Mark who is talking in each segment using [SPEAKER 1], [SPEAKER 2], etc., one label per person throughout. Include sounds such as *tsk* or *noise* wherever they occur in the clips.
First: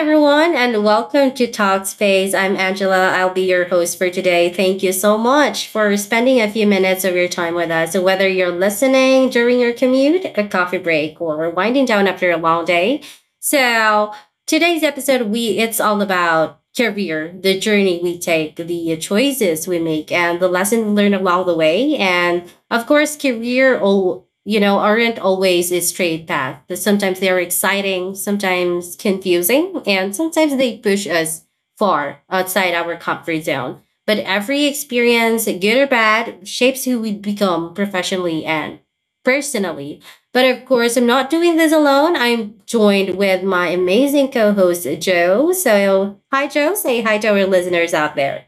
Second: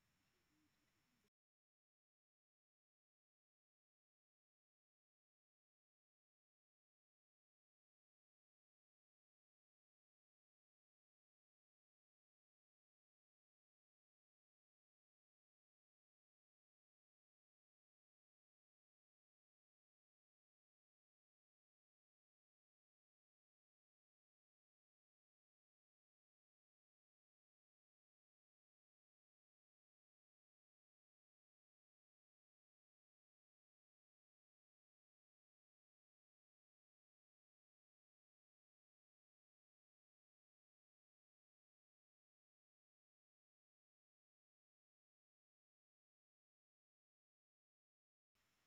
[SPEAKER 1] everyone, and welcome to Talkspace. I'm Angela. I'll be your host for today. Thank you so much for spending a few minutes of your time with us. So, whether you're listening during your commute, a coffee break, or winding down after a long day, so today's episode we it's all about career, the journey we take, the choices we make, and the lessons learned along the way. And of course, career all you know aren't always a straight path. Sometimes they're exciting, sometimes confusing, and sometimes they push us far outside our comfort zone. But every experience, good or bad, shapes who we become professionally and personally. But of course, I'm not doing this alone. I'm joined with my amazing co host, Joe. So, hi, Joe. Say hi to our listeners out there.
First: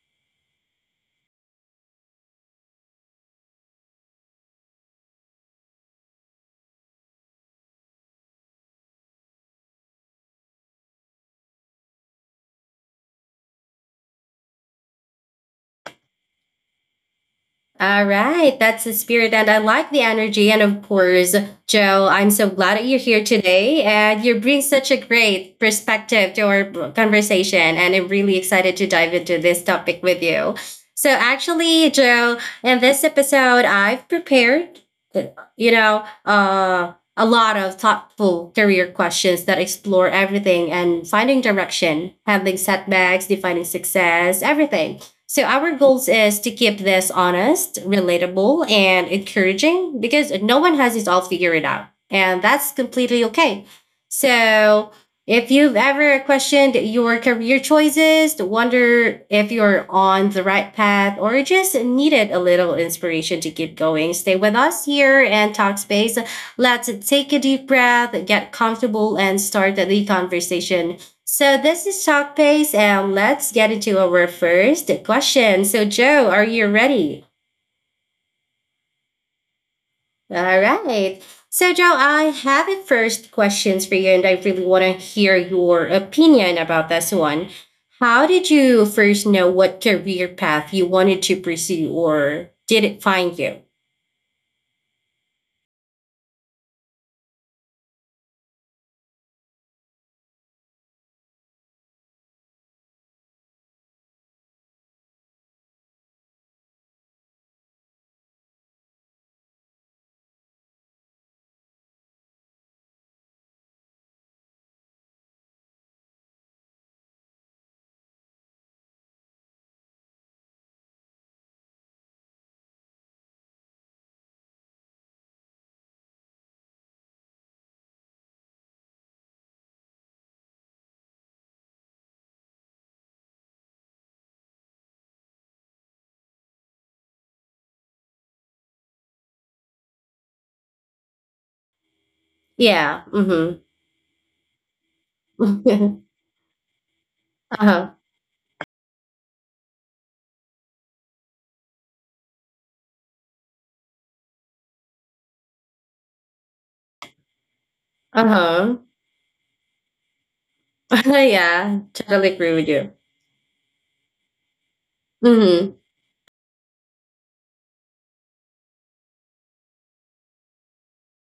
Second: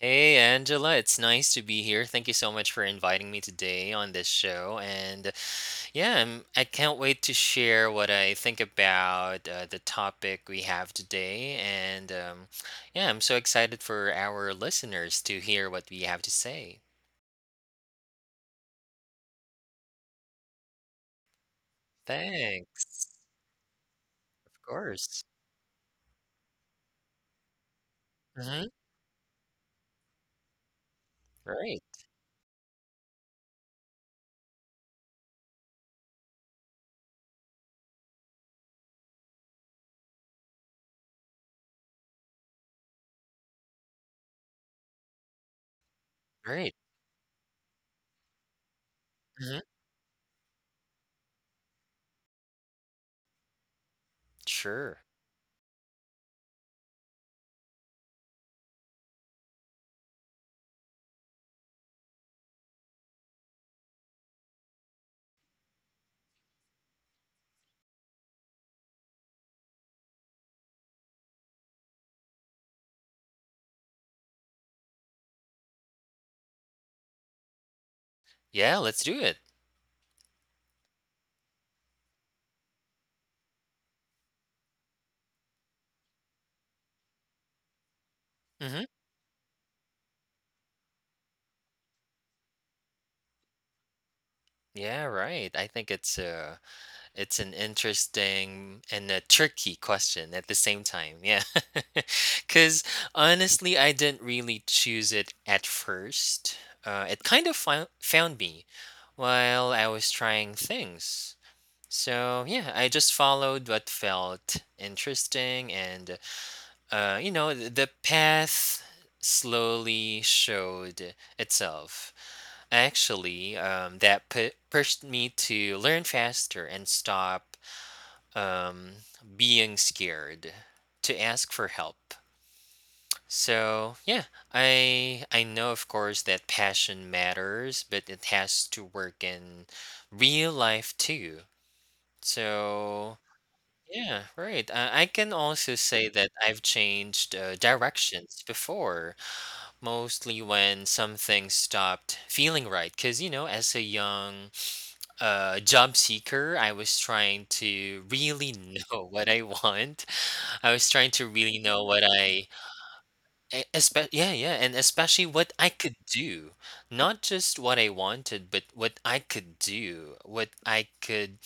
[SPEAKER 2] Hey Angela, it's nice to be here. Thank you so much for inviting me today on this show. And yeah, I can't wait to share what I think about the topic we have today. And yeah, I'm so excited for our listeners to hear what we have to say.
[SPEAKER 1] All right, that's the spirit, and I like the energy. And of course, Joe, I'm so glad that you're
[SPEAKER 2] Thanks.
[SPEAKER 1] here today, and you bring
[SPEAKER 2] Of
[SPEAKER 1] such a
[SPEAKER 2] course.
[SPEAKER 1] great perspective to our conversation. And I'm really
[SPEAKER 2] Mm-hmm.
[SPEAKER 1] excited to dive into this topic with you. So,
[SPEAKER 2] Right.
[SPEAKER 1] actually, Joe, in this episode, I've prepared, a lot of thoughtful career questions that explore everything and finding direction, handling setbacks, defining success, everything. So our goals is to
[SPEAKER 2] Right.
[SPEAKER 1] keep this honest, relatable, and
[SPEAKER 2] Mm-hmm.
[SPEAKER 1] encouraging because no one has it all figured out. And that's completely okay.
[SPEAKER 2] Sure.
[SPEAKER 1] So if you've ever questioned your career choices, wonder if you're on the right path, or just needed a little inspiration to keep going, stay with us here and talk space. Let's take a deep breath, get comfortable, and start the conversation, so this is Talk Pace, and let's get into our first question. So, Joe, are you ready?
[SPEAKER 2] Yeah, let's do it.
[SPEAKER 1] All right. So, Joe, I have a first questions for you, and I really want to hear your opinion about this one. How did
[SPEAKER 2] Mm-hmm.
[SPEAKER 1] you first know what career path you wanted to pursue, or did it find you?
[SPEAKER 2] Yeah, right. I think it's an interesting and a tricky question at the same time. Yeah. *laughs* Because honestly, I didn't really choose it at first. It kind of found me while I was trying things. So, yeah, I just followed what felt interesting, and, you know, the path slowly showed itself. Actually, that pushed me to learn faster and stop um, being scared to ask for help. So yeah, I know of course that passion matters, but it has to work in real life too.
[SPEAKER 1] Yeah.
[SPEAKER 2] So
[SPEAKER 1] Mm-hmm.
[SPEAKER 2] yeah, right. I can also say that I've changed
[SPEAKER 1] *laughs* Uh huh.
[SPEAKER 2] directions before, mostly when something stopped feeling right. Cause you know, as a young job seeker, I was trying to
[SPEAKER 1] Uh
[SPEAKER 2] really
[SPEAKER 1] huh.
[SPEAKER 2] know *laughs* what I want I was trying
[SPEAKER 1] *laughs*
[SPEAKER 2] to really know
[SPEAKER 1] Yeah. Totally agree with you.
[SPEAKER 2] e- espe yeah, yeah, and especially what I
[SPEAKER 1] Mm-hmm.
[SPEAKER 2] could do, not just what I wanted, but what I could do, what I could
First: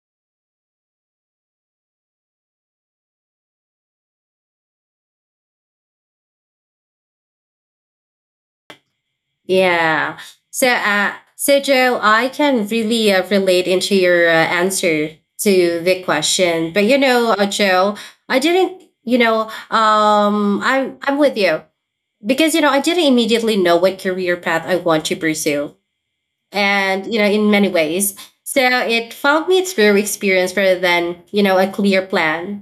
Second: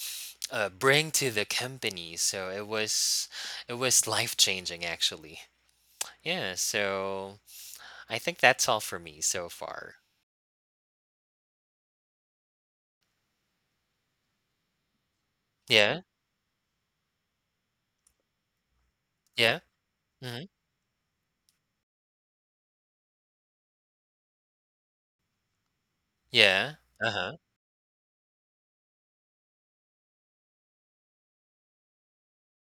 [SPEAKER 2] bring to the company. So it was life changing actually. Yeah. So I think that's all for me so far.
[SPEAKER 1] Yeah. So, so Joe, I can really relate into your answer to
[SPEAKER 2] Yeah.
[SPEAKER 1] the question. But you know, Joe, I didn't. You know,
[SPEAKER 2] Yeah. Hmm.
[SPEAKER 1] I'm with you because you know I didn't immediately know what career path I want to pursue,
[SPEAKER 2] Yeah. Uh
[SPEAKER 1] and you know
[SPEAKER 2] huh.
[SPEAKER 1] in many ways, so it felt me through experience rather than, you know, a clear plan.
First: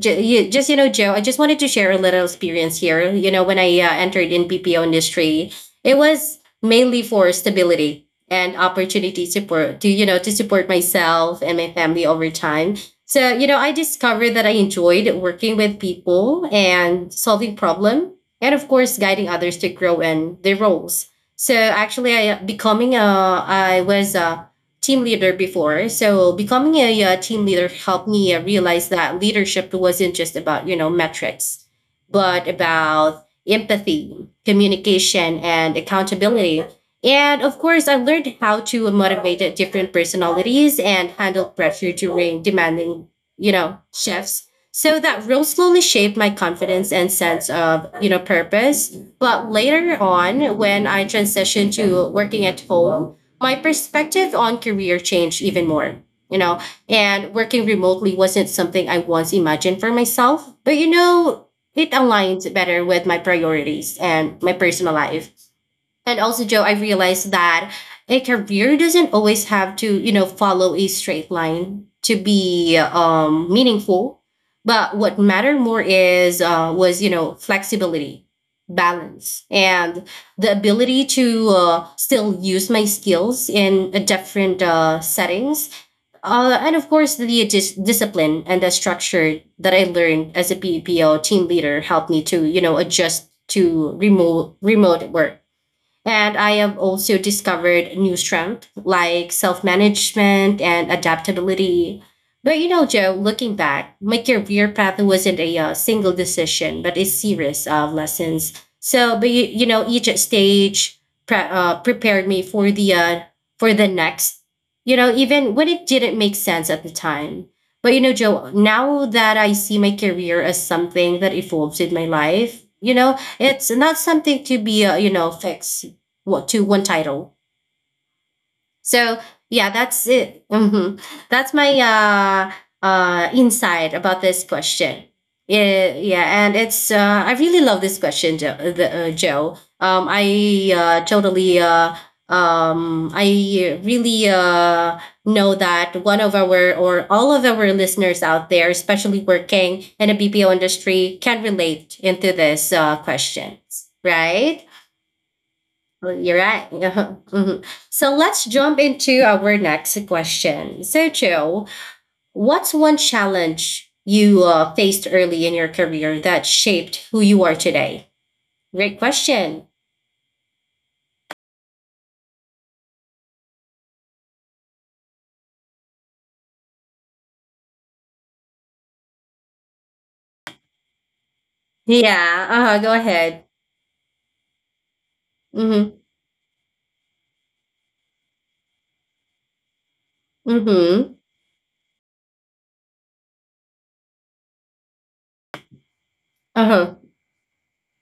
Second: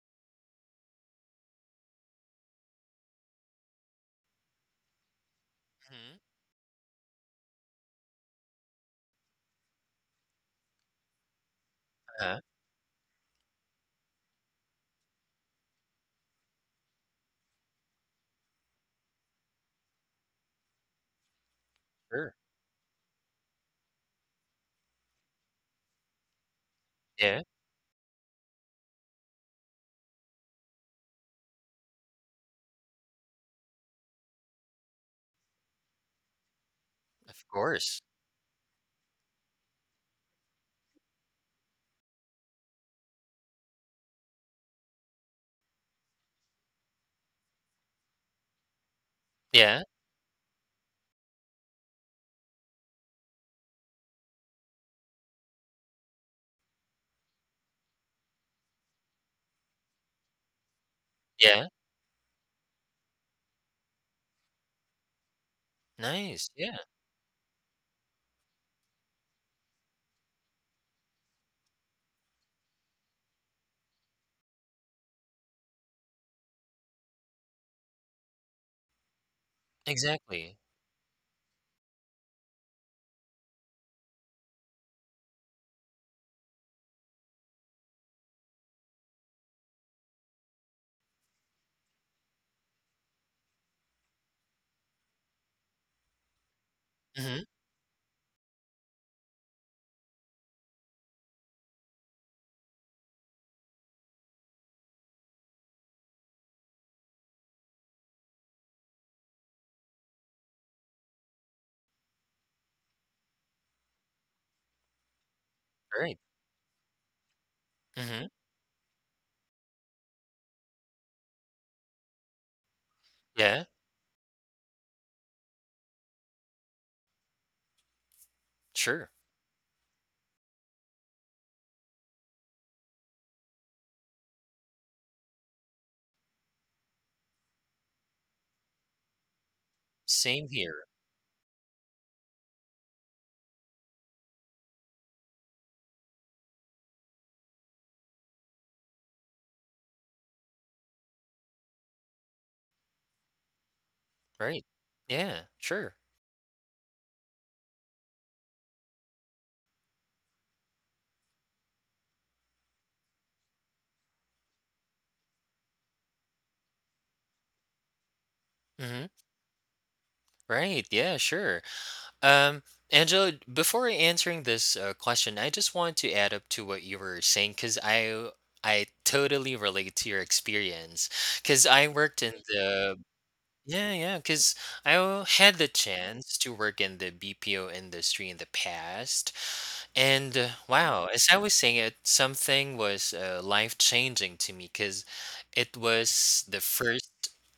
[SPEAKER 1] Just you know, Joe, I just wanted to share a little experience here. You know, when I entered in PPO industry, it
[SPEAKER 2] Hmm.
[SPEAKER 1] was mainly for stability and opportunity support to, you know, to support myself and my family over
[SPEAKER 2] Uh-huh.
[SPEAKER 1] time. So you know, I discovered that I enjoyed working with people and solving problem, and of course guiding others to grow in their roles. So actually, I uh,
[SPEAKER 2] Sure.
[SPEAKER 1] becoming a I was a team leader before. So becoming a, uh, team
[SPEAKER 2] Yeah.
[SPEAKER 1] leader helped me realize that leadership wasn't just about, you know, metrics, but about empathy, communication, and accountability. And
[SPEAKER 2] Of
[SPEAKER 1] of course, I
[SPEAKER 2] course.
[SPEAKER 1] learned how to motivate different personalities and handle pressure during demanding, you know, shifts. So that role slowly shaped my confidence and sense of, you know, purpose. But
[SPEAKER 2] Yeah.
[SPEAKER 1] later on, when I transitioned to working at home, my perspective on career changed even more, you know, and working remotely wasn't something I once imagined for myself. But, you know,
[SPEAKER 2] Yeah.
[SPEAKER 1] it aligns better with my priorities and my personal life. And also,
[SPEAKER 2] Nice.
[SPEAKER 1] Joe, I
[SPEAKER 2] Yeah.
[SPEAKER 1] realized that a career doesn't always have to, you know, follow a straight line to be meaningful. But what mattered more is was you know flexibility, balance, and the
[SPEAKER 2] Exactly.
[SPEAKER 1] ability to still use my skills in a different settings, and of course the discipline and the structure that I learned as a PPO team leader helped me to, you know, adjust to remote work, and I have also
[SPEAKER 2] Mm-hmm.
[SPEAKER 1] discovered new strength like self management and adaptability. But you know, Joe, looking back, my career path wasn't a single decision, but a series of lessons. So, but you know, each stage prepared me for the next. You know, even when it didn't
[SPEAKER 2] Great.
[SPEAKER 1] make sense at the time. But you know,
[SPEAKER 2] Mm-hmm.
[SPEAKER 1] Joe, now that I see my career as something that evolves in my life, you know, it's
[SPEAKER 2] Yeah.
[SPEAKER 1] not something to be you know fixed what to one title. So
[SPEAKER 2] Sure.
[SPEAKER 1] yeah, that's it. That's my insight about this question. Yeah, yeah, and it's I really love this question, Joe. The, Joe.
[SPEAKER 2] Same
[SPEAKER 1] I
[SPEAKER 2] here,
[SPEAKER 1] totally I really know that one of our or all of our listeners out there, especially working in a BPO industry, can relate into this questions, right?
[SPEAKER 2] right? Yeah, sure.
[SPEAKER 1] Well, you're right. *laughs* Mhm. So let's jump into our next question. So, Joe, what's one challenge you faced early in your career that shaped who you are today? Great
[SPEAKER 2] Mhm.
[SPEAKER 1] question.
[SPEAKER 2] Right. Yeah, sure. Um, Angela, before answering this question, I just want to add up to what you were saying because I totally relate to your experience because I worked in
[SPEAKER 1] Yeah. Uh huh. Go
[SPEAKER 2] the
[SPEAKER 1] ahead.
[SPEAKER 2] yeah yeah because I had the
[SPEAKER 1] Mm
[SPEAKER 2] chance to work in the BPO industry in the past.
[SPEAKER 1] hmm.
[SPEAKER 2] And
[SPEAKER 1] Mm hmm.
[SPEAKER 2] wow, as I was saying it, something was life changing to me because it
[SPEAKER 1] Uh
[SPEAKER 2] was
[SPEAKER 1] huh.
[SPEAKER 2] the first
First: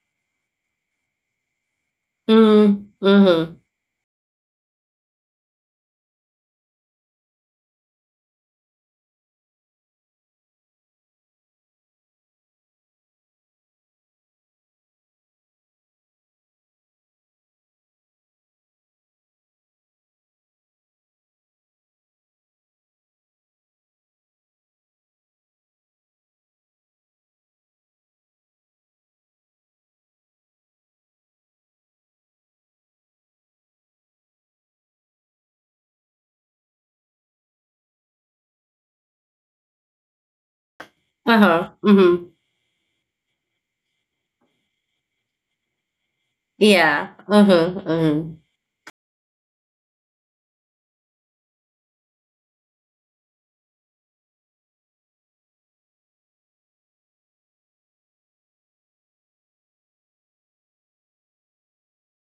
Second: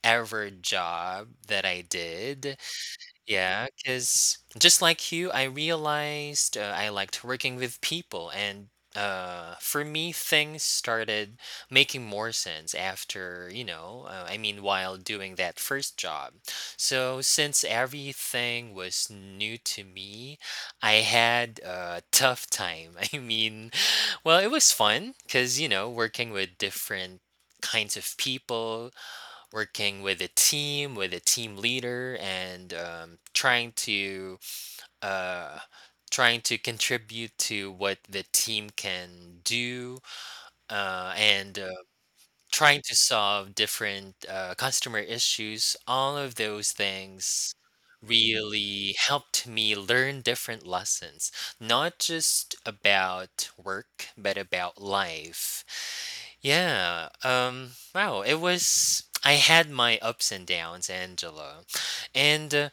[SPEAKER 2] ever job that I did.
[SPEAKER 1] Mm hmm.
[SPEAKER 2] Yeah, cause just like you, I realized, I liked working with people, and, for me, things started making more sense after, you know, I mean, while doing that first job. So since everything was new to me, I had a tough time. *laughs* I mean, well, it was fun because you know, working with different kinds of people, working with a team leader, and trying to uh, trying to contribute to what the team can do,
[SPEAKER 1] Uh
[SPEAKER 2] and
[SPEAKER 1] huh. Mm hmm.
[SPEAKER 2] trying to solve different customer issues. All of those
[SPEAKER 1] Yeah.
[SPEAKER 2] things
[SPEAKER 1] Uh huh. Mm hmm.
[SPEAKER 2] really helped me learn different lessons, not just about work, but about life. Yeah. Wow. It was. I had my ups and downs, Angela. And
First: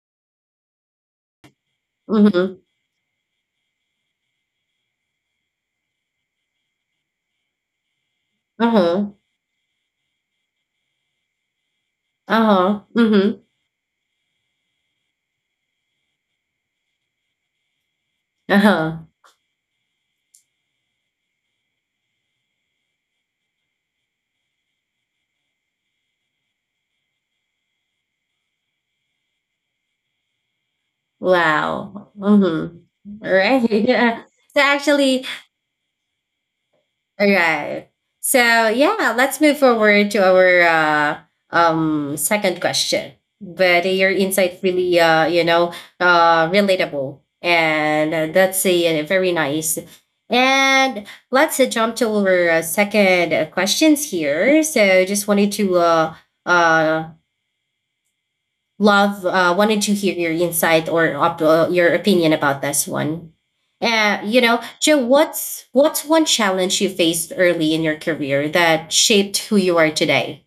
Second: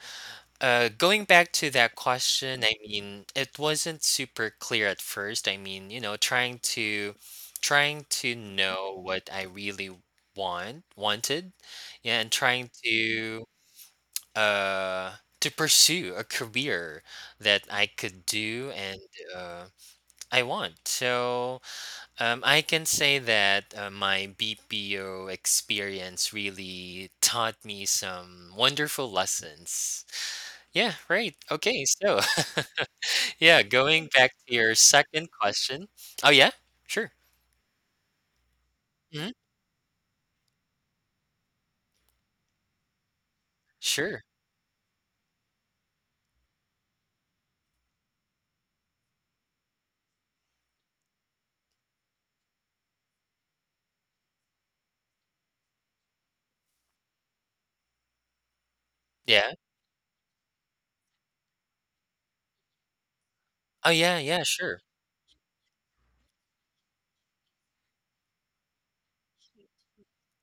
[SPEAKER 2] going back to that
[SPEAKER 1] Mm hmm.
[SPEAKER 2] question, I mean, it wasn't super clear at first. I mean, you know, trying to trying to
[SPEAKER 1] Uh
[SPEAKER 2] know
[SPEAKER 1] huh.
[SPEAKER 2] what I really wanted, yeah, and
[SPEAKER 1] Uh
[SPEAKER 2] trying
[SPEAKER 1] huh. Mm hmm.
[SPEAKER 2] uh to pursue a career that I could
[SPEAKER 1] Uh
[SPEAKER 2] do and
[SPEAKER 1] huh.
[SPEAKER 2] uh, I want. So I can say that my BPO experience really taught me some wonderful lessons. Yeah, right. Okay,
[SPEAKER 1] Wow.
[SPEAKER 2] so *laughs*
[SPEAKER 1] Mm hmm.
[SPEAKER 2] yeah, going
[SPEAKER 1] Right. *laughs*
[SPEAKER 2] back
[SPEAKER 1] So
[SPEAKER 2] to your
[SPEAKER 1] actually,
[SPEAKER 2] second question. Oh yeah, sure.
[SPEAKER 1] All right. So yeah,
[SPEAKER 2] Hmm.
[SPEAKER 1] let's move forward to our second question. But your
[SPEAKER 2] Sure.
[SPEAKER 1] insight really, you know, relatable, and that's a, very nice. And let's jump to our second questions here. So just wanted to uh, love,
[SPEAKER 2] Yeah.
[SPEAKER 1] wanted to hear your insight or your opinion about this one.
[SPEAKER 2] Oh yeah,
[SPEAKER 1] You
[SPEAKER 2] yeah,
[SPEAKER 1] know,
[SPEAKER 2] sure.
[SPEAKER 1] Joe, what's one challenge you faced early in your career that shaped who you are today?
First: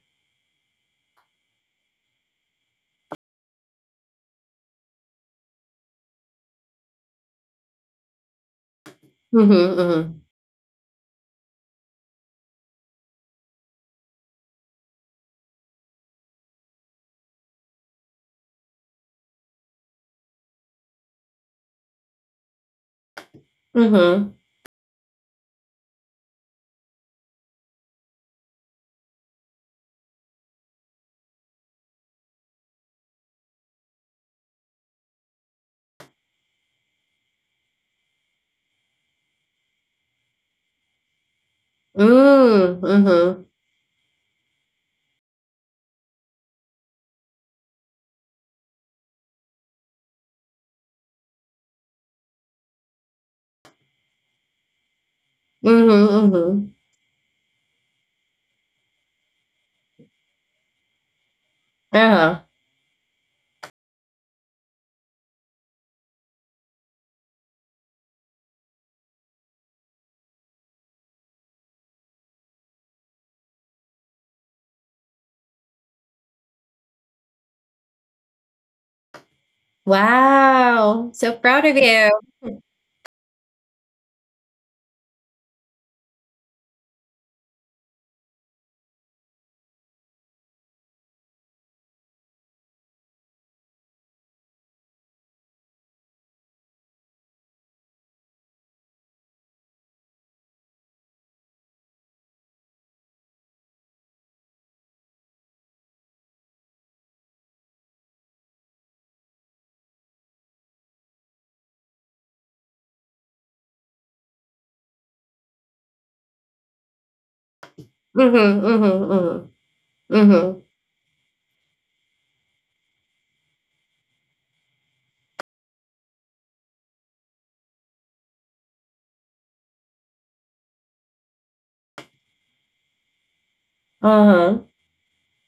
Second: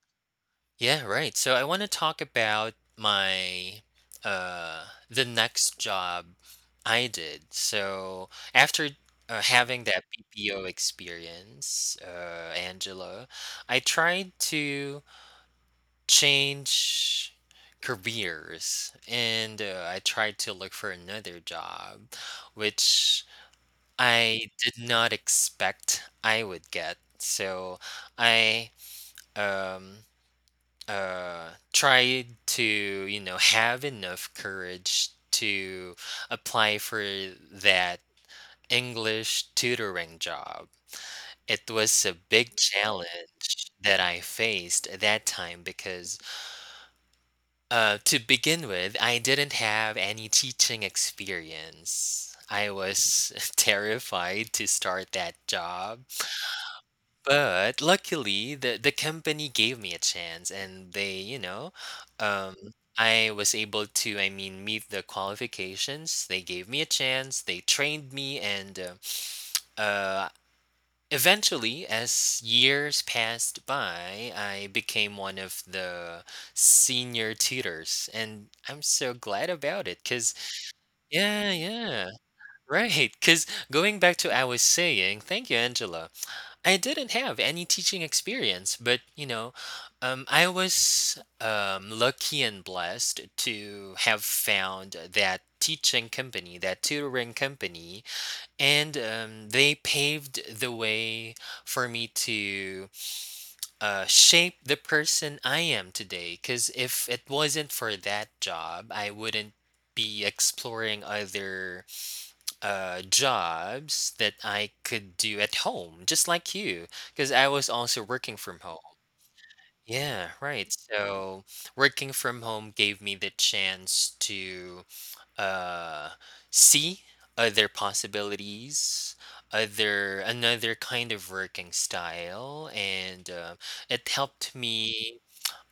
[SPEAKER 2] Yeah, right. So I want to talk about my the next job I did. So after having that
[SPEAKER 1] Mm-hmm.
[SPEAKER 2] BPO experience, Angela, I tried to change careers, and I tried to look for another job which
[SPEAKER 1] Mm-hmm.
[SPEAKER 2] I did not expect I would get. So I um try to you know have enough courage to apply for that English tutoring job. It was a big
[SPEAKER 1] Mm-hmm. Mm, Mm-hmm.
[SPEAKER 2] challenge that I faced at that time because to begin with, I didn't have any teaching experience. I was *laughs* terrified to start that
[SPEAKER 1] Mm-hmm.
[SPEAKER 2] job.
[SPEAKER 1] Hmm mm hmm.
[SPEAKER 2] But luckily, the company gave me a chance, and they, you know,
[SPEAKER 1] Uh-huh.
[SPEAKER 2] um, I was able to, I mean, meet the qualifications. They gave me a chance. They trained me, and uh, eventually, as years passed by, I became one of the senior tutors, and I'm so glad about it. Cause
[SPEAKER 1] Wow. So
[SPEAKER 2] yeah,
[SPEAKER 1] proud of
[SPEAKER 2] yeah,
[SPEAKER 1] you.
[SPEAKER 2] right. Cause going back to I was saying, thank you, Angela. I didn't have any teaching experience, but you know, I was lucky and blessed to have found that teaching company, that tutoring company, and they paved the way for me to shape the person I am today. Because if it wasn't for that job, I wouldn't be exploring other jobs that I could do at home, just like you, because I was also working from
[SPEAKER 1] Mm-hmm.
[SPEAKER 2] home.
[SPEAKER 1] Mm-hmm. Mm-hmm.
[SPEAKER 2] Yeah,
[SPEAKER 1] Mm-hmm.
[SPEAKER 2] right. So working from home gave me the chance to uh, see other possibilities, other another kind of working style, and it helped
[SPEAKER 1] Uh-huh.
[SPEAKER 2] me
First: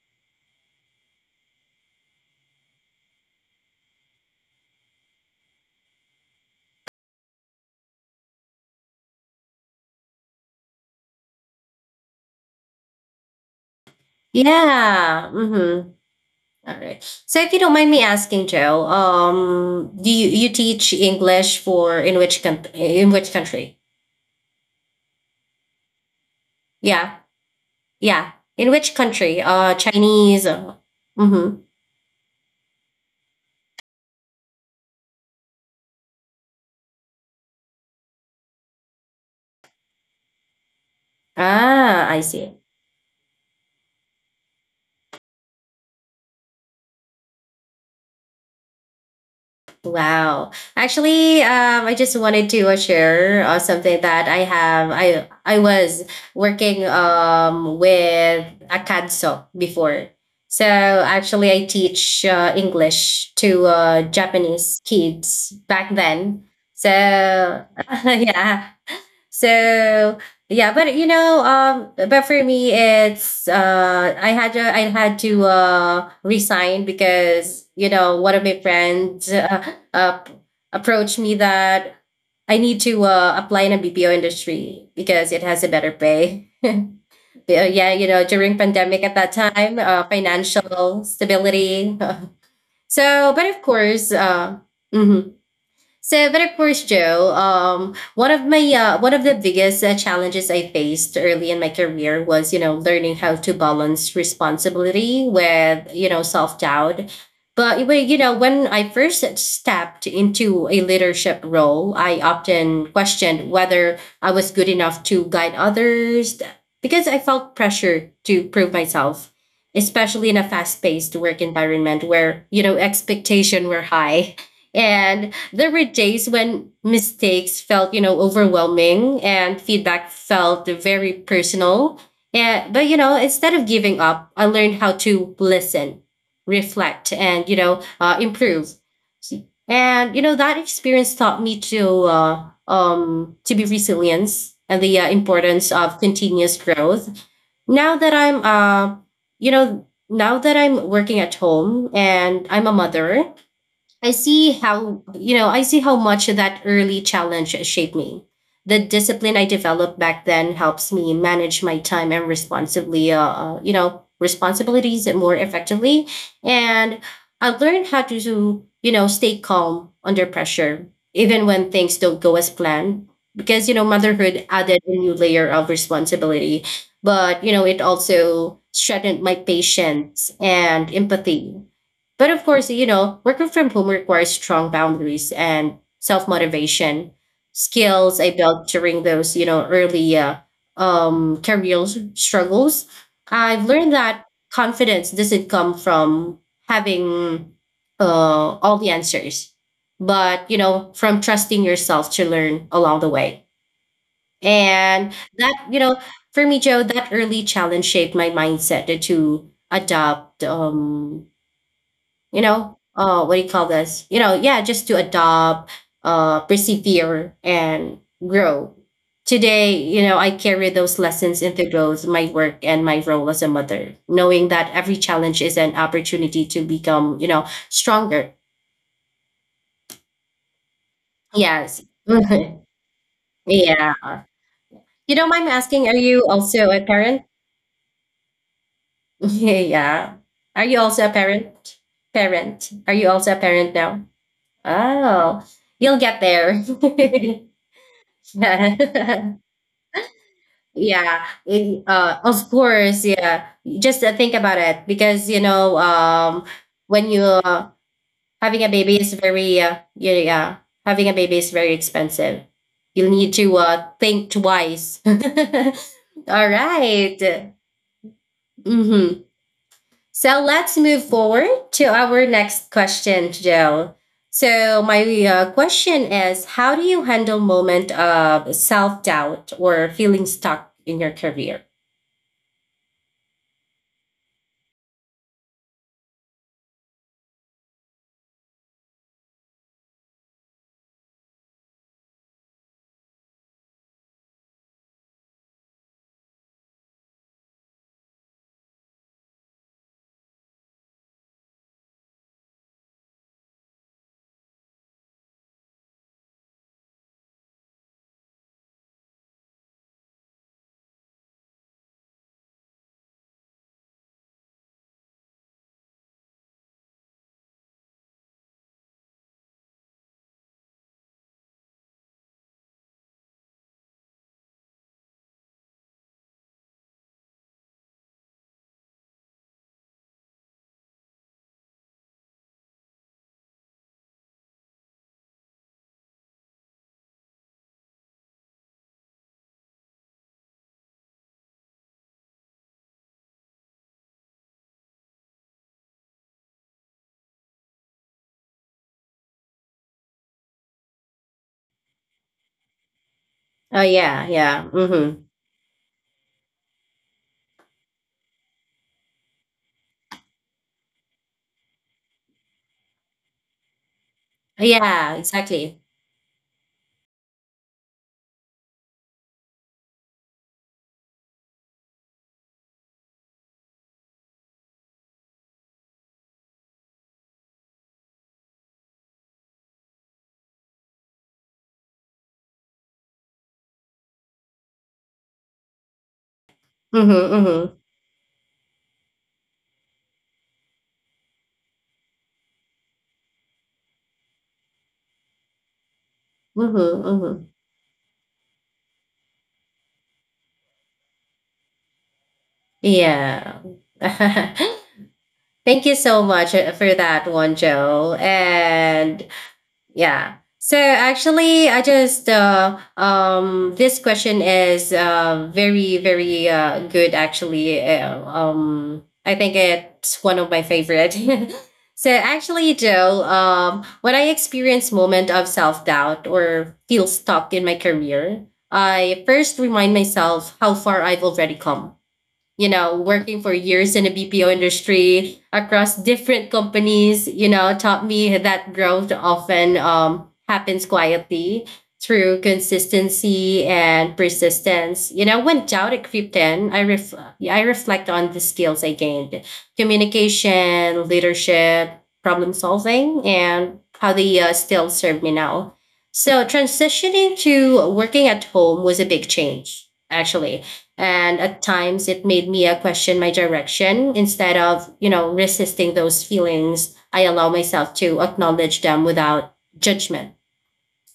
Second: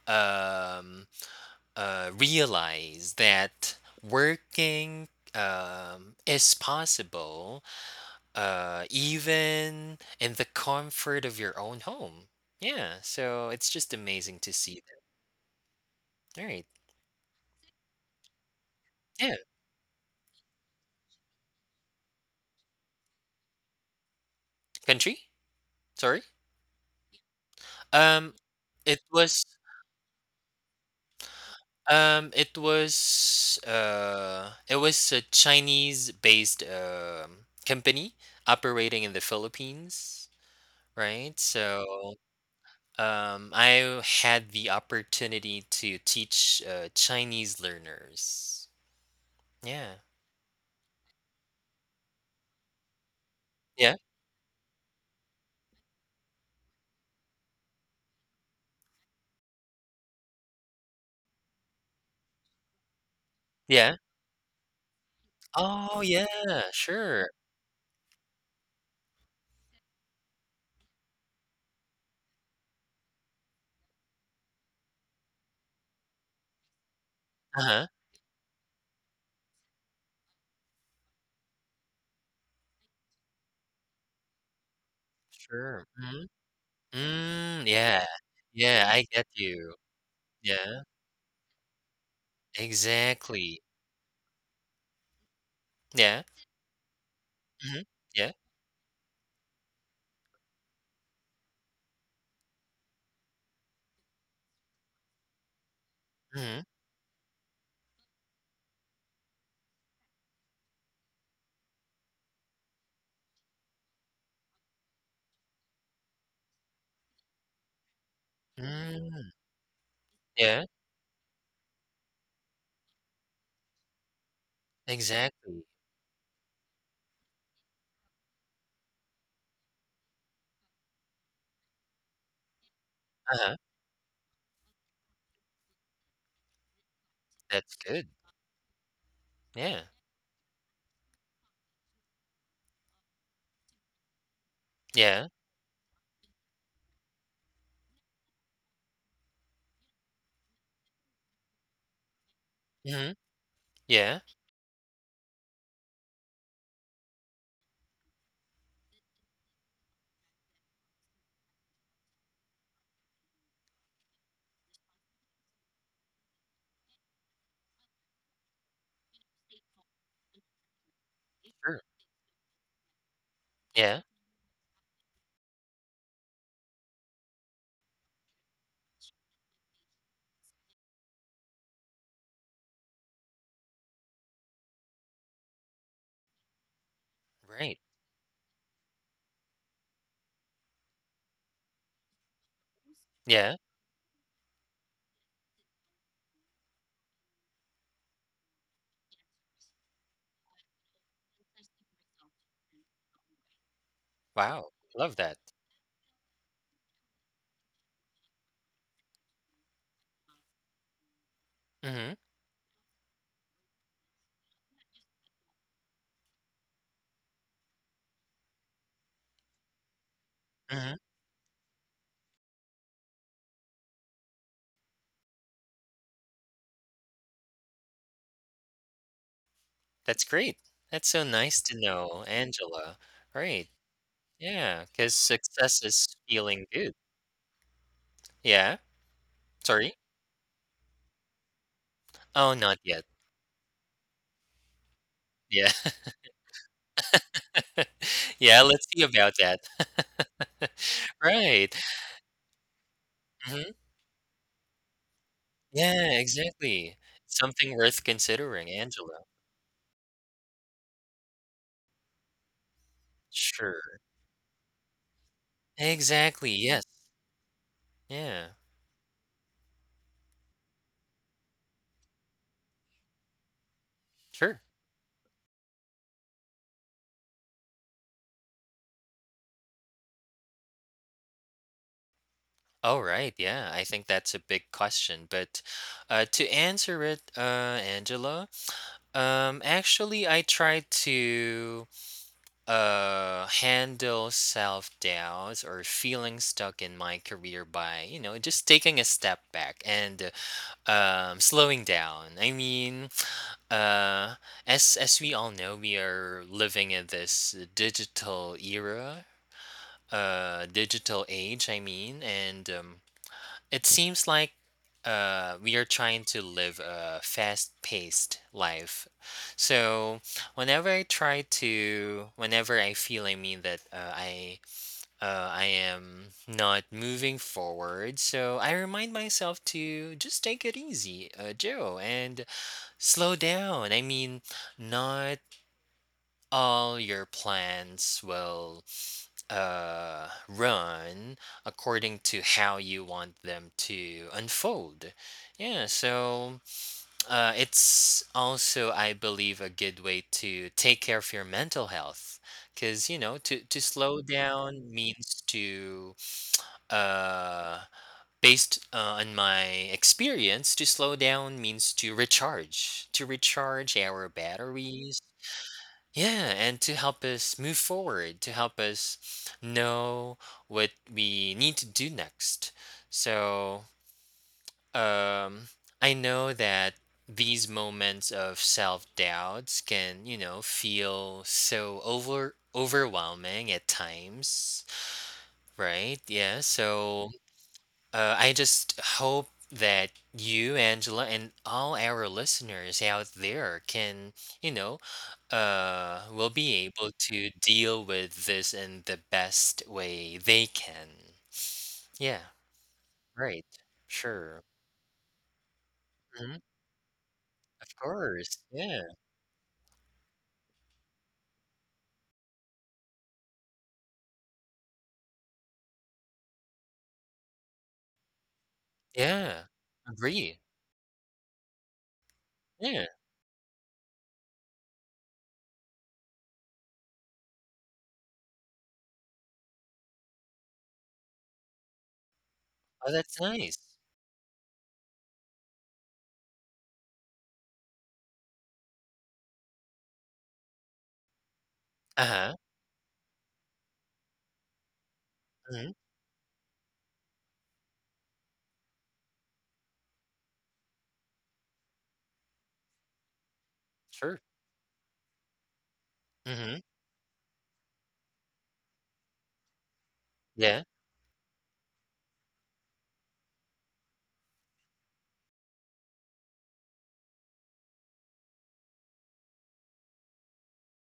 [SPEAKER 2] um, realize that working is possible even in the comfort of your own home. Yeah, so it's just amazing to see
[SPEAKER 1] Yeah. Mm-hmm.
[SPEAKER 2] that. All
[SPEAKER 1] All
[SPEAKER 2] right.
[SPEAKER 1] right. So if you don't mind me asking, Joe,
[SPEAKER 2] Yeah.
[SPEAKER 1] do you teach English for in which in which country?
[SPEAKER 2] Country? Sorry.
[SPEAKER 1] Yeah, yeah.
[SPEAKER 2] Um,
[SPEAKER 1] In which
[SPEAKER 2] it
[SPEAKER 1] country?
[SPEAKER 2] was
[SPEAKER 1] Chinese. Mm-hmm.
[SPEAKER 2] it was a Chinese-based company operating in the Philippines, right?
[SPEAKER 1] Ah, I
[SPEAKER 2] So
[SPEAKER 1] see.
[SPEAKER 2] I had the opportunity to teach Chinese learners. Yeah.
[SPEAKER 1] Wow. Actually, I just wanted to share something
[SPEAKER 2] Yeah.
[SPEAKER 1] that I have. I was working with a kanso before. So actually, I teach English to
[SPEAKER 2] Yeah.
[SPEAKER 1] Japanese kids back
[SPEAKER 2] Oh,
[SPEAKER 1] then.
[SPEAKER 2] yeah,
[SPEAKER 1] So *laughs*
[SPEAKER 2] sure.
[SPEAKER 1] yeah, so yeah, but you know, but for me, it's I had to resign because you
[SPEAKER 2] Uh-huh.
[SPEAKER 1] know one of my friends uh, approached me that I need to apply in a BPO industry because it has a better
[SPEAKER 2] Sure. Mhm.
[SPEAKER 1] pay. *laughs* Yeah,
[SPEAKER 2] Mm,
[SPEAKER 1] yeah, you know,
[SPEAKER 2] yeah.
[SPEAKER 1] during pandemic
[SPEAKER 2] Yeah,
[SPEAKER 1] at
[SPEAKER 2] I
[SPEAKER 1] that
[SPEAKER 2] get
[SPEAKER 1] time,
[SPEAKER 2] you. Yeah,
[SPEAKER 1] financial stability. *laughs* So, but of
[SPEAKER 2] exactly.
[SPEAKER 1] course, mhm. So, but
[SPEAKER 2] Yeah.
[SPEAKER 1] of course, Joe,
[SPEAKER 2] Mhm.
[SPEAKER 1] one of
[SPEAKER 2] Yeah.
[SPEAKER 1] my one of the biggest challenges I faced early in my career was, you know, learning how to balance responsibility with, you know, self
[SPEAKER 2] Mhm.
[SPEAKER 1] doubt. But well, you know, when I first stepped into a leadership role, I often questioned whether I was good enough to guide others because I felt pressure to prove myself,
[SPEAKER 2] Mm,
[SPEAKER 1] especially in a
[SPEAKER 2] yeah,
[SPEAKER 1] fast-paced work environment where you know expectations were high, and there
[SPEAKER 2] exactly.
[SPEAKER 1] were days when mistakes felt, you know, overwhelming and feedback felt very personal. But, you know, instead of
[SPEAKER 2] Uh-huh.
[SPEAKER 1] giving up, I learned how to listen, reflect, and, you know,
[SPEAKER 2] That's
[SPEAKER 1] uh,
[SPEAKER 2] good.
[SPEAKER 1] improve.
[SPEAKER 2] Yeah.
[SPEAKER 1] And, you know, that experience taught me to be resilient and the
[SPEAKER 2] Yeah.
[SPEAKER 1] importance of continuous growth. Now that I'm, you know, now that I'm working at home and I'm a mother,
[SPEAKER 2] Mhm.
[SPEAKER 1] I
[SPEAKER 2] Yeah,
[SPEAKER 1] see how, I see how much that early challenge shaped me. The discipline I developed back then helps me manage my time and responsibly, you know, responsibilities more effectively. And I learned how to, do, you know, stay calm under pressure, even when things
[SPEAKER 2] sure.
[SPEAKER 1] don't go as planned. Because, you know,
[SPEAKER 2] Yeah,
[SPEAKER 1] motherhood added a new layer of responsibility, but, you know, it also strengthened my patience and empathy. But of course, you know, working from home requires strong boundaries and self motivation
[SPEAKER 2] right.
[SPEAKER 1] skills I built during those, you know, early career struggles. I've
[SPEAKER 2] Yeah.
[SPEAKER 1] learned that confidence doesn't come from having all the answers, but, you know, from trusting yourself to learn along the way.
[SPEAKER 2] Wow,
[SPEAKER 1] And
[SPEAKER 2] love that.
[SPEAKER 1] that, you know, for me, Joe, that early challenge shaped my mindset to adapt.
[SPEAKER 2] Mhm.
[SPEAKER 1] You know what do you call this you know Yeah, just to adopt persevere and grow today. You know, I carry those
[SPEAKER 2] Mhm.
[SPEAKER 1] lessons into both my work and my role as a mother, knowing that every challenge is an opportunity to become stronger.
[SPEAKER 2] That's great. That's so nice
[SPEAKER 1] Yes.
[SPEAKER 2] to know, Angela.
[SPEAKER 1] *laughs*
[SPEAKER 2] Right.
[SPEAKER 1] Yeah.
[SPEAKER 2] Yeah.
[SPEAKER 1] You don't
[SPEAKER 2] Because
[SPEAKER 1] mind me asking, are
[SPEAKER 2] success
[SPEAKER 1] you
[SPEAKER 2] is
[SPEAKER 1] also a
[SPEAKER 2] feeling good.
[SPEAKER 1] parent?
[SPEAKER 2] Yeah?
[SPEAKER 1] *laughs*
[SPEAKER 2] Sorry?
[SPEAKER 1] Yeah, are you also a parent?
[SPEAKER 2] Oh,
[SPEAKER 1] Are
[SPEAKER 2] not
[SPEAKER 1] you
[SPEAKER 2] yet.
[SPEAKER 1] also a parent now? Oh.
[SPEAKER 2] Yeah.
[SPEAKER 1] You'll
[SPEAKER 2] *laughs*
[SPEAKER 1] get there. *laughs*
[SPEAKER 2] Yeah, let's see
[SPEAKER 1] Yeah. *laughs*
[SPEAKER 2] about that.
[SPEAKER 1] Yeah,
[SPEAKER 2] *laughs* Right.
[SPEAKER 1] of course, yeah.
[SPEAKER 2] Mhm.
[SPEAKER 1] Just think about it, because
[SPEAKER 2] Yeah,
[SPEAKER 1] when
[SPEAKER 2] exactly.
[SPEAKER 1] you
[SPEAKER 2] Something worth
[SPEAKER 1] having a
[SPEAKER 2] considering,
[SPEAKER 1] baby is
[SPEAKER 2] Angela.
[SPEAKER 1] very uh, yeah, yeah having a baby is very expensive. You'll need to
[SPEAKER 2] Sure.
[SPEAKER 1] think twice. *laughs* All
[SPEAKER 2] Exactly, yes.
[SPEAKER 1] right.
[SPEAKER 2] Yeah.
[SPEAKER 1] Mhm. So let's move forward to our next question, Joe. So
[SPEAKER 2] Sure.
[SPEAKER 1] my question is, how do you handle moment of self doubt or feeling stuck in your career?
[SPEAKER 2] Alright, yeah, I think that's a big question, but, to answer it, Angela, actually, I try to, handle self-doubts or feeling stuck in my career by, you know, just taking a step back and slowing down. I mean, uh as we all know, we are living in this digital era, digital age, I mean. And it seems like we are trying to live a fast paced life. So whenever I try to, whenever I feel, I mean, that I am not moving forward, so I remind myself to just take it easy, Joe, and slow down. I mean, not all your plans will run according to how you want them to unfold. Yeah, so it's also, I believe, a good way to take care of your mental health. Because, you know,
[SPEAKER 1] Oh
[SPEAKER 2] to
[SPEAKER 1] yeah,
[SPEAKER 2] slow
[SPEAKER 1] yeah,
[SPEAKER 2] down
[SPEAKER 1] mm-hmm.
[SPEAKER 2] means to, uh, based on my experience, to slow down means to recharge our
[SPEAKER 1] Yeah,
[SPEAKER 2] batteries.
[SPEAKER 1] exactly.
[SPEAKER 2] Yeah, and to help us move forward, to help us know what we need to do next. So, um, I know that these moments of self-doubts can, you know, feel so overwhelming at times, right? Yeah,
[SPEAKER 1] Mm-hmm,
[SPEAKER 2] so
[SPEAKER 1] mm-hmm,
[SPEAKER 2] I just hope that you, Angela, and all our listeners out there can, you know, will
[SPEAKER 1] mm-hmm,
[SPEAKER 2] be able
[SPEAKER 1] mm-hmm.
[SPEAKER 2] to deal with this in the best way they can. Yeah,
[SPEAKER 1] Yeah.
[SPEAKER 2] right.
[SPEAKER 1] *laughs*
[SPEAKER 2] Sure.
[SPEAKER 1] Thank you so much
[SPEAKER 2] Hmm.
[SPEAKER 1] for that one,
[SPEAKER 2] Of
[SPEAKER 1] Joe.
[SPEAKER 2] course. Yeah.
[SPEAKER 1] And yeah. So actually, I just this question is very very good. Actually, I think
[SPEAKER 2] Yeah.
[SPEAKER 1] it's one of my
[SPEAKER 2] Agree.
[SPEAKER 1] favorite. *laughs* So actually,
[SPEAKER 2] Yeah.
[SPEAKER 1] Joe, when I experience moment of self doubt or feel stuck in my career, I first remind myself how far I've already come. You know,
[SPEAKER 2] Oh,
[SPEAKER 1] working for
[SPEAKER 2] that's nice.
[SPEAKER 1] years in the BPO industry across different companies, you know, taught me that growth often happens quietly through
[SPEAKER 2] Uh huh.
[SPEAKER 1] consistency and persistence. You know, when doubt it
[SPEAKER 2] Hmm.
[SPEAKER 1] crept in, I reflect on the skills I gained: communication, leadership, problem solving, and how they
[SPEAKER 2] Sure.
[SPEAKER 1] still serve me now. So
[SPEAKER 2] Hmm.
[SPEAKER 1] transitioning to working at home was a big change, actually,
[SPEAKER 2] Yeah.
[SPEAKER 1] and at times it made me question my direction. Instead of you know resisting those feelings, I allow myself to acknowledge them without judgment.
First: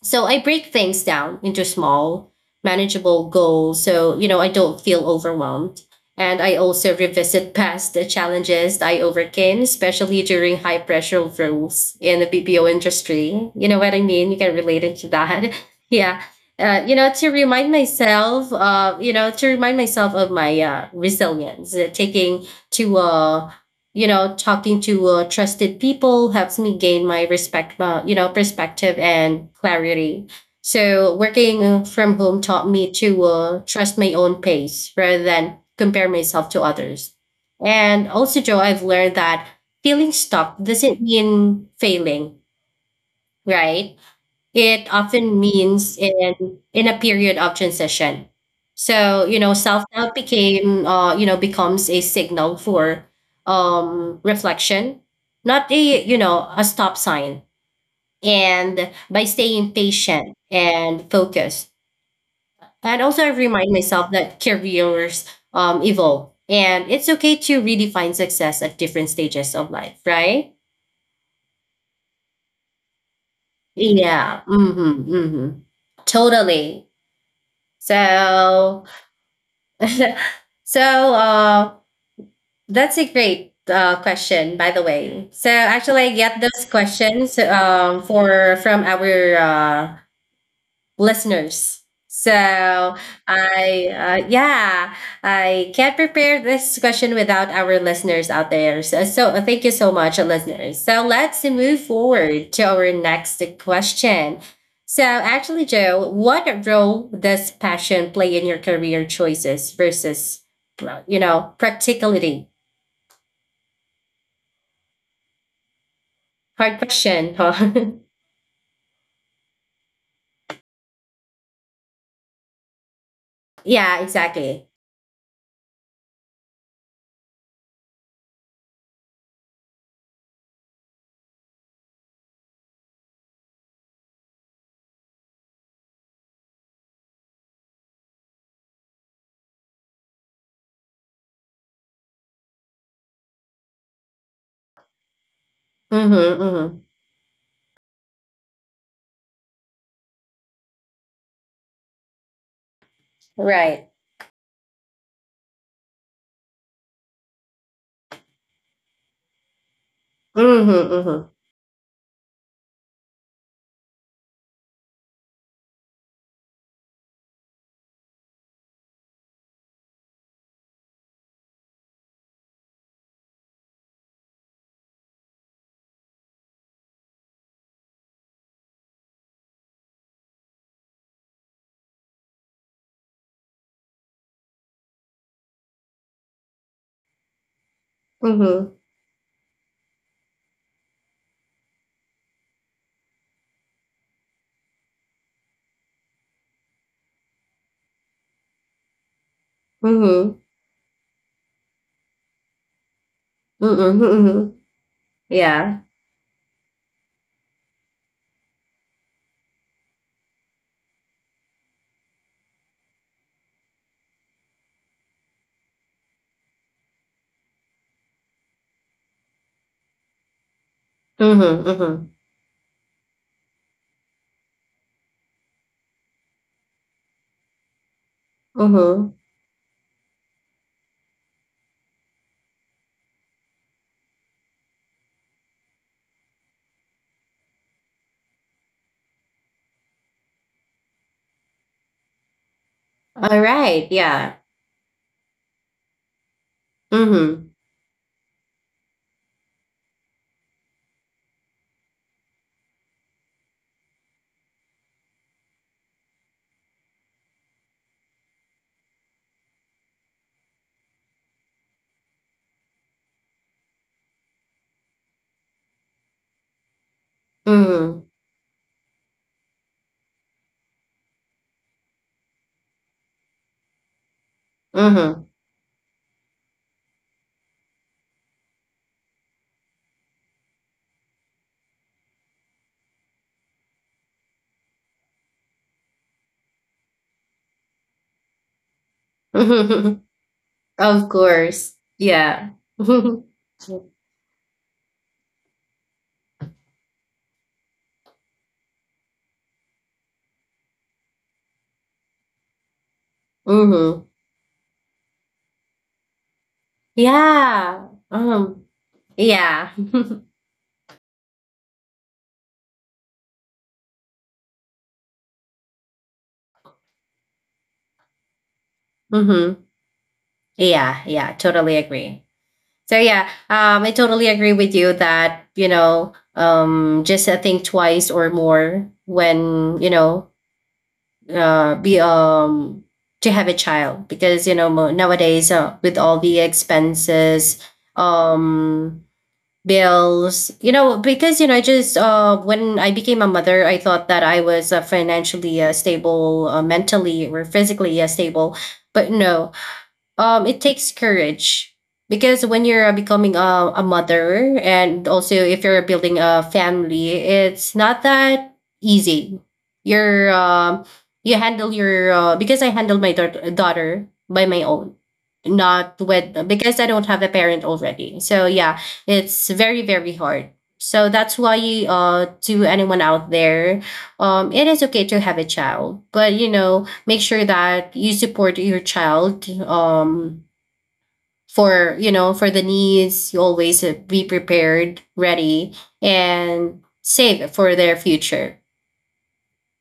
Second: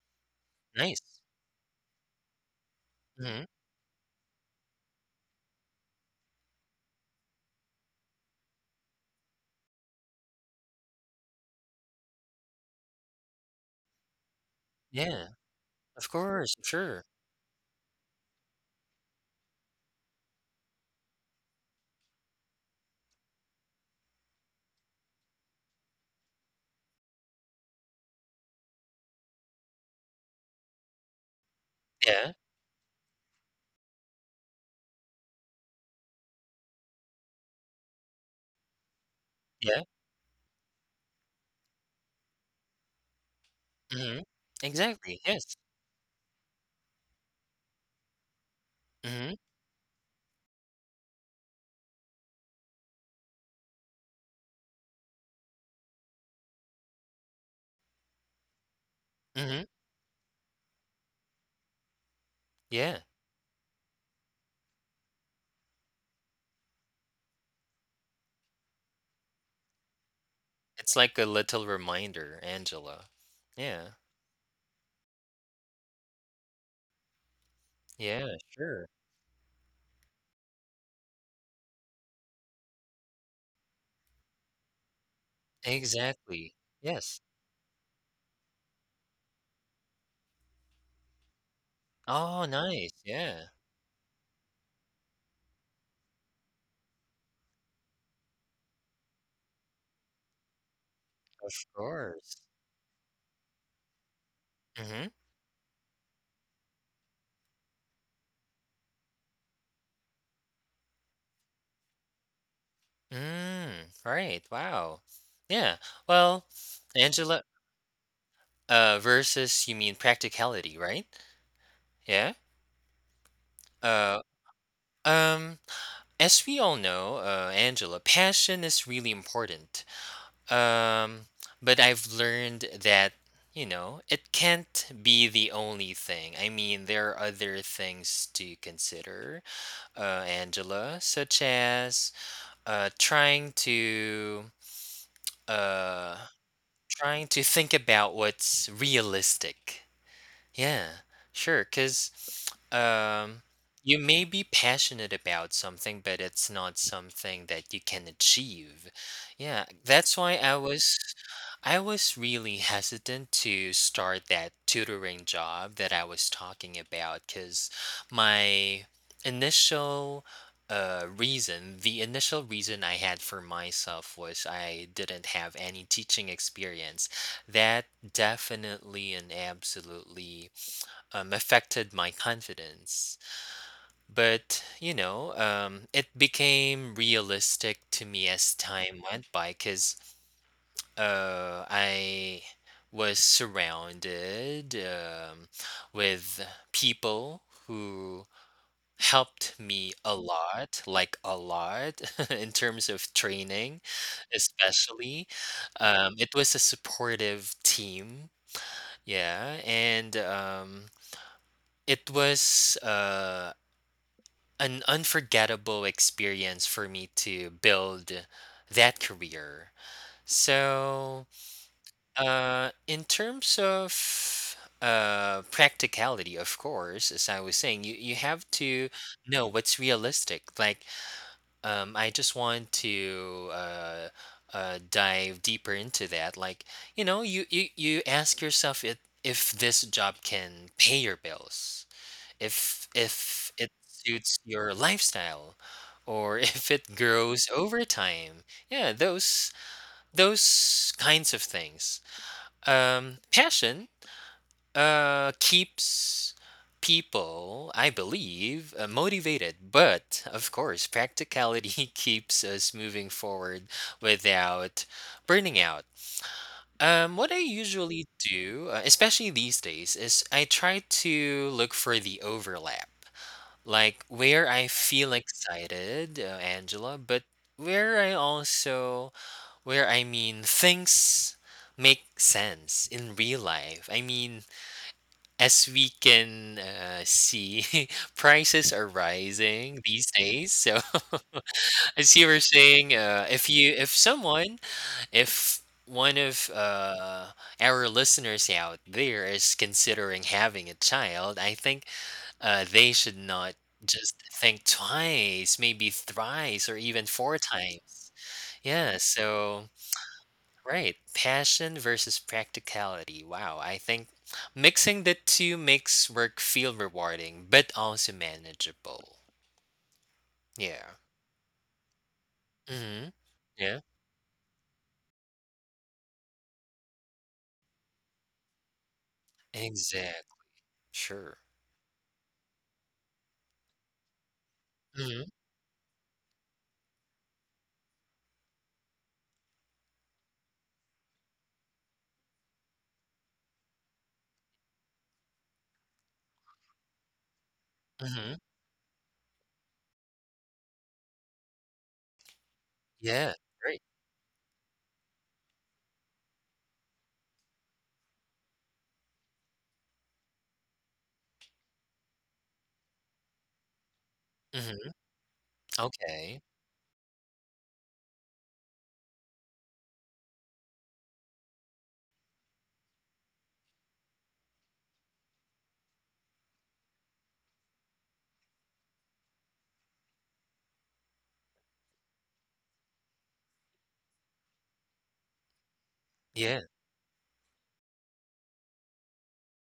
[SPEAKER 1] So I break
[SPEAKER 2] Nice.
[SPEAKER 1] things down into small, manageable
[SPEAKER 2] Hmm.
[SPEAKER 1] goals so, you know, I don't feel overwhelmed. And I also revisit past the challenges I overcame, especially during high pressure roles in the BPO industry. You know what I mean? You can relate it to
[SPEAKER 2] Yeah.
[SPEAKER 1] that. *laughs*
[SPEAKER 2] Of
[SPEAKER 1] Yeah.
[SPEAKER 2] course.
[SPEAKER 1] You know,
[SPEAKER 2] Sure.
[SPEAKER 1] to remind myself of my resilience, taking to you know talking to trusted people helps me gain my respect you know perspective and clarity. So working from home
[SPEAKER 2] Yeah.
[SPEAKER 1] taught me to trust my own pace rather than compare myself to others. And also, Joe, I've learned that
[SPEAKER 2] Yeah.
[SPEAKER 1] feeling stuck doesn't mean failing, right?
[SPEAKER 2] Hmm.
[SPEAKER 1] It
[SPEAKER 2] Exactly.
[SPEAKER 1] often
[SPEAKER 2] Yes.
[SPEAKER 1] means in a period of transition. So you
[SPEAKER 2] Mhm,
[SPEAKER 1] know self-doubt became you know becomes a signal for reflection, not a you know a stop sign. And by staying
[SPEAKER 2] mhm,
[SPEAKER 1] patient and focused, and
[SPEAKER 2] yeah,
[SPEAKER 1] also I remind myself that careers evolve and it's okay to redefine success at different stages of life, right?
[SPEAKER 2] it's like a little reminder, Angela. Yeah,
[SPEAKER 1] Yeah, mm-hmm, mm-hmm. Totally.
[SPEAKER 2] yeah,
[SPEAKER 1] So
[SPEAKER 2] sure,
[SPEAKER 1] *laughs* so uh, that's a great question, by the way. So actually, I get those
[SPEAKER 2] exactly, yes.
[SPEAKER 1] questions for from our listeners.
[SPEAKER 2] Oh,
[SPEAKER 1] So
[SPEAKER 2] nice, yeah,
[SPEAKER 1] I yeah, I can't prepare this question without our listeners out there. So, so thank you so much, listeners. So let's
[SPEAKER 2] of
[SPEAKER 1] move forward
[SPEAKER 2] course.
[SPEAKER 1] to our next question. So
[SPEAKER 2] Mhm,
[SPEAKER 1] actually, Joe, what role does passion play in your career choices versus you know practicality?
[SPEAKER 2] mm, right, wow, yeah, well,
[SPEAKER 1] Hard question,
[SPEAKER 2] Angela,
[SPEAKER 1] huh? *laughs*
[SPEAKER 2] versus you mean practicality, right? Yeah,
[SPEAKER 1] Yeah,
[SPEAKER 2] uh,
[SPEAKER 1] exactly.
[SPEAKER 2] um, as we all know, Angela, passion is really important. Um, but I've learned that, you know, it can't be the only thing. I mean, there are other things to consider, Angela, such as trying to
[SPEAKER 1] Mm-hmm,
[SPEAKER 2] uh,
[SPEAKER 1] mm-hmm.
[SPEAKER 2] trying to think about what's realistic. Yeah, sure, 'cause um,
[SPEAKER 1] Right.
[SPEAKER 2] you may be passionate about something, but it's not something that you can achieve. Yeah, that's why I was.
[SPEAKER 1] Mm-hmm,
[SPEAKER 2] I was really hesitant to start that tutoring job that I was talking about because my initial the initial reason I had for myself was I didn't have any teaching experience. That definitely and absolutely affected my confidence. But, you know, it became realistic to me
[SPEAKER 1] mm-hmm,
[SPEAKER 2] as
[SPEAKER 1] mm-hmm,
[SPEAKER 2] time went by because I was surrounded with people who helped me a
[SPEAKER 1] mm-hmm.
[SPEAKER 2] lot, like a lot, *laughs* in terms of training,
[SPEAKER 1] Mm-mm, mhm.
[SPEAKER 2] especially.
[SPEAKER 1] Yeah.
[SPEAKER 2] It was a supportive team, yeah, and it was an unforgettable experience for me to build that career. So
[SPEAKER 1] Mhm, mhm,
[SPEAKER 2] In terms of practicality, of course, as I was saying, you have to
[SPEAKER 1] mhm.
[SPEAKER 2] know what's realistic. Like, I just want to dive deeper into that. Like, you know, you ask yourself if this job can pay your bills,
[SPEAKER 1] All
[SPEAKER 2] if it
[SPEAKER 1] right. Yeah.
[SPEAKER 2] suits your lifestyle, or *laughs* if it
[SPEAKER 1] Mhm,
[SPEAKER 2] grows over time. Yeah, those kinds of things passion keeps people, I believe, motivated, but of course, practicality *laughs* keeps us moving forward without burning out. What I
[SPEAKER 1] mhm,
[SPEAKER 2] usually do, especially these days, is I try to look for the overlap, like where I feel
[SPEAKER 1] mhm.
[SPEAKER 2] excited, Angela, but where I also where things make sense in real life. I mean, as we can see, *laughs* prices are rising
[SPEAKER 1] *laughs*
[SPEAKER 2] these days. So,
[SPEAKER 1] Of course.
[SPEAKER 2] *laughs* as you were
[SPEAKER 1] Yeah.
[SPEAKER 2] saying,
[SPEAKER 1] *laughs*
[SPEAKER 2] if you if someone if one of our listeners out there is considering having a child, I think they should not
[SPEAKER 1] Mhm.
[SPEAKER 2] just think twice, maybe thrice, or even four
[SPEAKER 1] Yeah.
[SPEAKER 2] times. Yeah,
[SPEAKER 1] Yeah.
[SPEAKER 2] so.
[SPEAKER 1] *laughs*
[SPEAKER 2] Right. Passion versus practicality. Wow. I think mixing the two makes work feel rewarding, but also manageable.
[SPEAKER 1] Mhm.
[SPEAKER 2] Yeah.
[SPEAKER 1] Yeah. Yeah. Totally agree. So
[SPEAKER 2] Mm-hmm.
[SPEAKER 1] yeah.
[SPEAKER 2] Yeah.
[SPEAKER 1] I totally agree with you that you know. Just think twice or more when you know
[SPEAKER 2] Exactly. Sure.
[SPEAKER 1] be to have a child, because you know
[SPEAKER 2] Mm-hmm.
[SPEAKER 1] nowadays with all the expenses, um bills, you know. Because you know I just when I became a mother, I thought that I was financially stable, mentally or physically
[SPEAKER 2] Mm-hmm.
[SPEAKER 1] stable, but no. Um, it takes courage, because when you're
[SPEAKER 2] Yeah.
[SPEAKER 1] becoming a
[SPEAKER 2] Great.
[SPEAKER 1] mother, and also if you're building a family, it's not that easy. You're you handle your because I handle my daughter by my own,
[SPEAKER 2] Mm-hmm.
[SPEAKER 1] not with
[SPEAKER 2] Okay.
[SPEAKER 1] because I don't have a parent already. So yeah, it's very very hard. So that's why to anyone out there, it is okay to have a child, but you know make sure that you support your child, for the needs. You always be prepared, ready,
[SPEAKER 2] Yeah.
[SPEAKER 1] and save for their future,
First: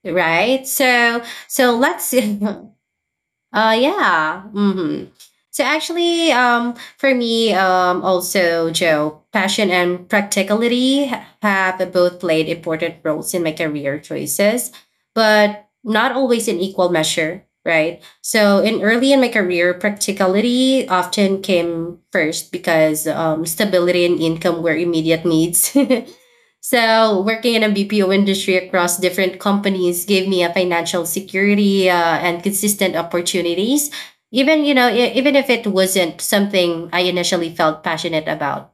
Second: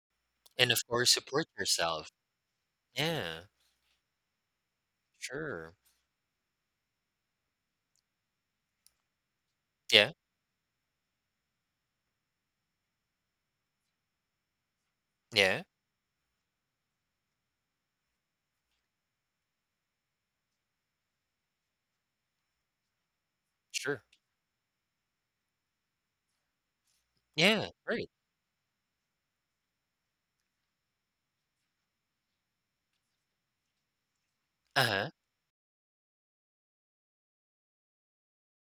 [SPEAKER 1] right?
[SPEAKER 2] And of course,
[SPEAKER 1] So
[SPEAKER 2] support
[SPEAKER 1] so
[SPEAKER 2] yourself.
[SPEAKER 1] let's *laughs*
[SPEAKER 2] Yeah.
[SPEAKER 1] yeah. Hmm. So
[SPEAKER 2] Sure.
[SPEAKER 1] actually, for me, also Joe, passion and
[SPEAKER 2] Yeah.
[SPEAKER 1] practicality have both played important roles in my career choices,
[SPEAKER 2] Yeah.
[SPEAKER 1] but not always in equal measure, right? So in early in my career, practicality often came first because
[SPEAKER 2] Sure.
[SPEAKER 1] stability and income were immediate needs. *laughs* So, working in
[SPEAKER 2] Yeah.
[SPEAKER 1] a
[SPEAKER 2] Great.
[SPEAKER 1] BPO industry across different companies gave me a financial security and consistent opportunities. Even you know,
[SPEAKER 2] Uh-huh.
[SPEAKER 1] even if it wasn't something I initially felt passionate about.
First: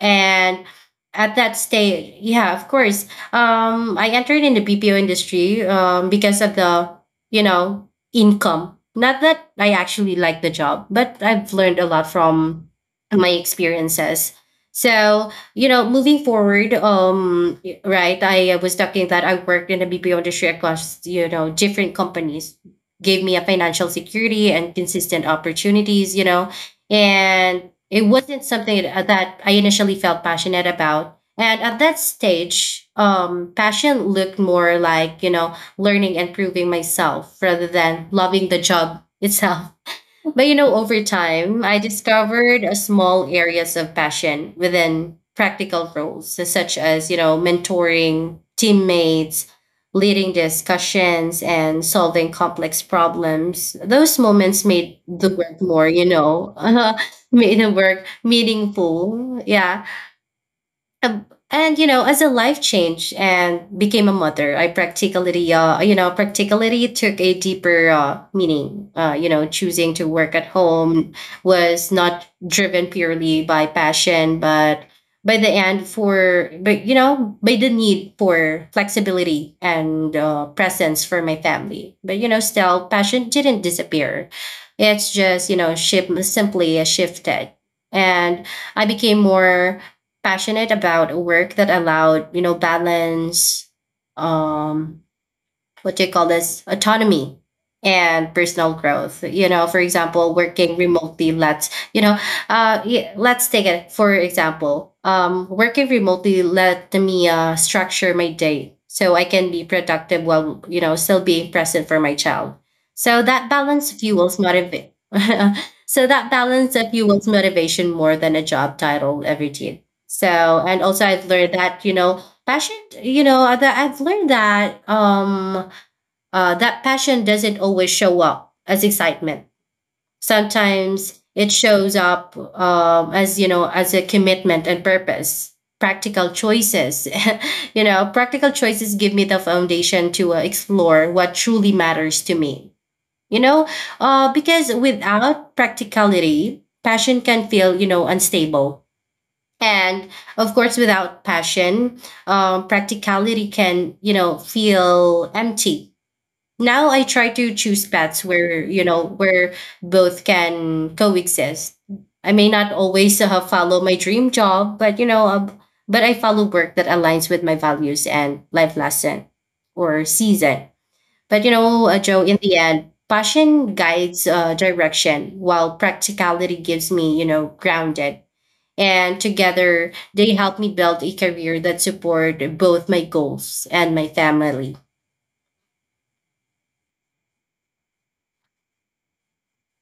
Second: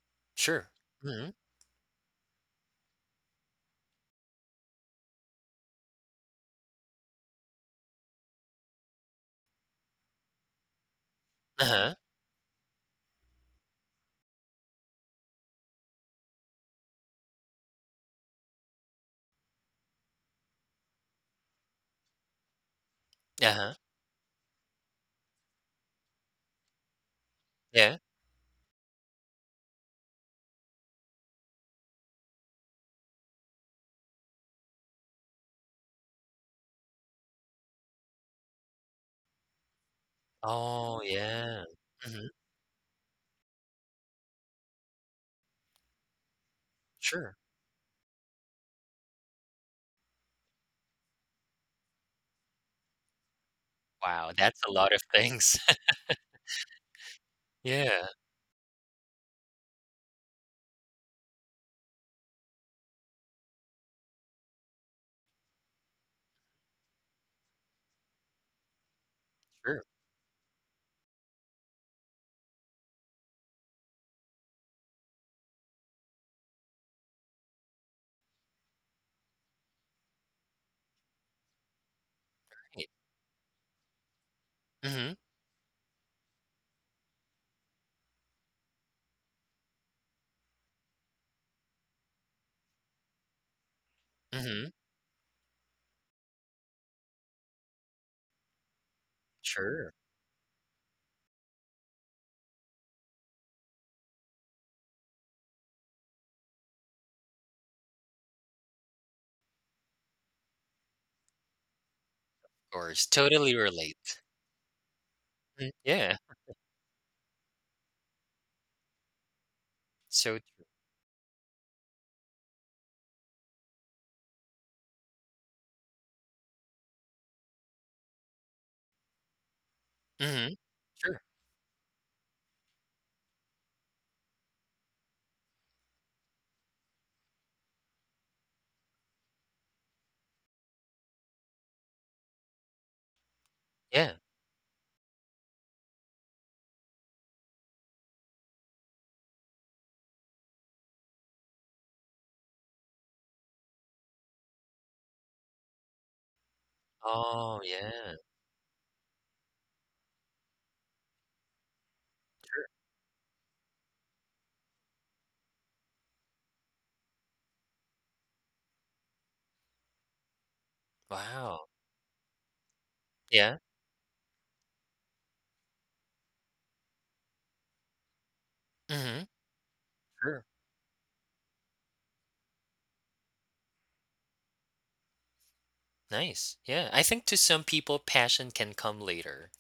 [SPEAKER 1] And
[SPEAKER 2] Sure. Mm-hmm.
[SPEAKER 1] at that stage, yeah, of course. I entered in the BPO industry because of the, you know, income. Not that I actually like the job, but I've learned a
[SPEAKER 2] Uh-huh.
[SPEAKER 1] lot from my experiences. So, you know, moving forward, right, I was talking that I worked in the BPO industry across, you know, different companies, gave me a
[SPEAKER 2] Uh-huh.
[SPEAKER 1] financial security and consistent opportunities, you know, and
[SPEAKER 2] Yeah.
[SPEAKER 1] it wasn't something that I initially felt passionate about. And at that stage, passion looked more like you know learning and proving myself rather than loving the job *laughs* itself. But you know,
[SPEAKER 2] Oh,
[SPEAKER 1] over
[SPEAKER 2] yeah.
[SPEAKER 1] time, I
[SPEAKER 2] Mm-hmm.
[SPEAKER 1] discovered a small areas of passion within practical roles, so such as, you
[SPEAKER 2] Sure.
[SPEAKER 1] know, mentoring teammates, leading discussions, and solving complex problems. Those
[SPEAKER 2] Wow, that's
[SPEAKER 1] moments
[SPEAKER 2] a lot of
[SPEAKER 1] made the
[SPEAKER 2] things.
[SPEAKER 1] work more,
[SPEAKER 2] *laughs*
[SPEAKER 1] you know, *laughs* made the
[SPEAKER 2] Yeah,
[SPEAKER 1] work meaningful. Yeah. And you know as a life change and became a mother, I practically practically took a deeper meaning. Uh, you know
[SPEAKER 2] sure,
[SPEAKER 1] choosing to work at home was not driven purely by passion, but by the end for but you know by the need for flexibility and presence for my family. But you know
[SPEAKER 2] right.
[SPEAKER 1] still passion didn't disappear, it's
[SPEAKER 2] Mhm,
[SPEAKER 1] just you know ship simply shifted. And I became more passionate about work that allowed you know balance,
[SPEAKER 2] mhm.
[SPEAKER 1] um what do you call this, autonomy and personal growth. You know, for
[SPEAKER 2] Sure, of
[SPEAKER 1] example, working remotely let's you know yeah, let's take it for example working remotely let me structure my day so I can be productive while you know still being present for my child. So
[SPEAKER 2] course,
[SPEAKER 1] that
[SPEAKER 2] totally
[SPEAKER 1] balance fuels
[SPEAKER 2] relate.
[SPEAKER 1] motivate *laughs*
[SPEAKER 2] Mm,
[SPEAKER 1] so that
[SPEAKER 2] yeah,
[SPEAKER 1] balance that fuels motivation more than a job title ever did. So
[SPEAKER 2] so
[SPEAKER 1] and
[SPEAKER 2] true.
[SPEAKER 1] also I've learned that you know passion you know that I've learned that that passion doesn't always show up as excitement.
[SPEAKER 2] Mhm,
[SPEAKER 1] Sometimes
[SPEAKER 2] sure,
[SPEAKER 1] it shows up as you know as a commitment and purpose. Practical choices, *laughs* you know, practical choices give me the foundation to explore what truly matters to me. You know,
[SPEAKER 2] yeah.
[SPEAKER 1] because without practicality, passion can feel you know unstable. And of course, without passion, practicality can you know feel empty. Now I try to
[SPEAKER 2] Oh,
[SPEAKER 1] choose paths
[SPEAKER 2] yeah.
[SPEAKER 1] where you know where both can coexist. I may not always follow my dream job, but you know, but I follow work that aligns with my values and life lesson or season. But you know,
[SPEAKER 2] Wow.
[SPEAKER 1] Joe, in the end, passion
[SPEAKER 2] Yeah,
[SPEAKER 1] guides direction, while practicality gives me you know grounded. And
[SPEAKER 2] mhm,
[SPEAKER 1] together, they
[SPEAKER 2] sure,
[SPEAKER 1] help me build a career that support both my goals and my family.
[SPEAKER 2] nice. Yeah, I think to some people, passion can come later.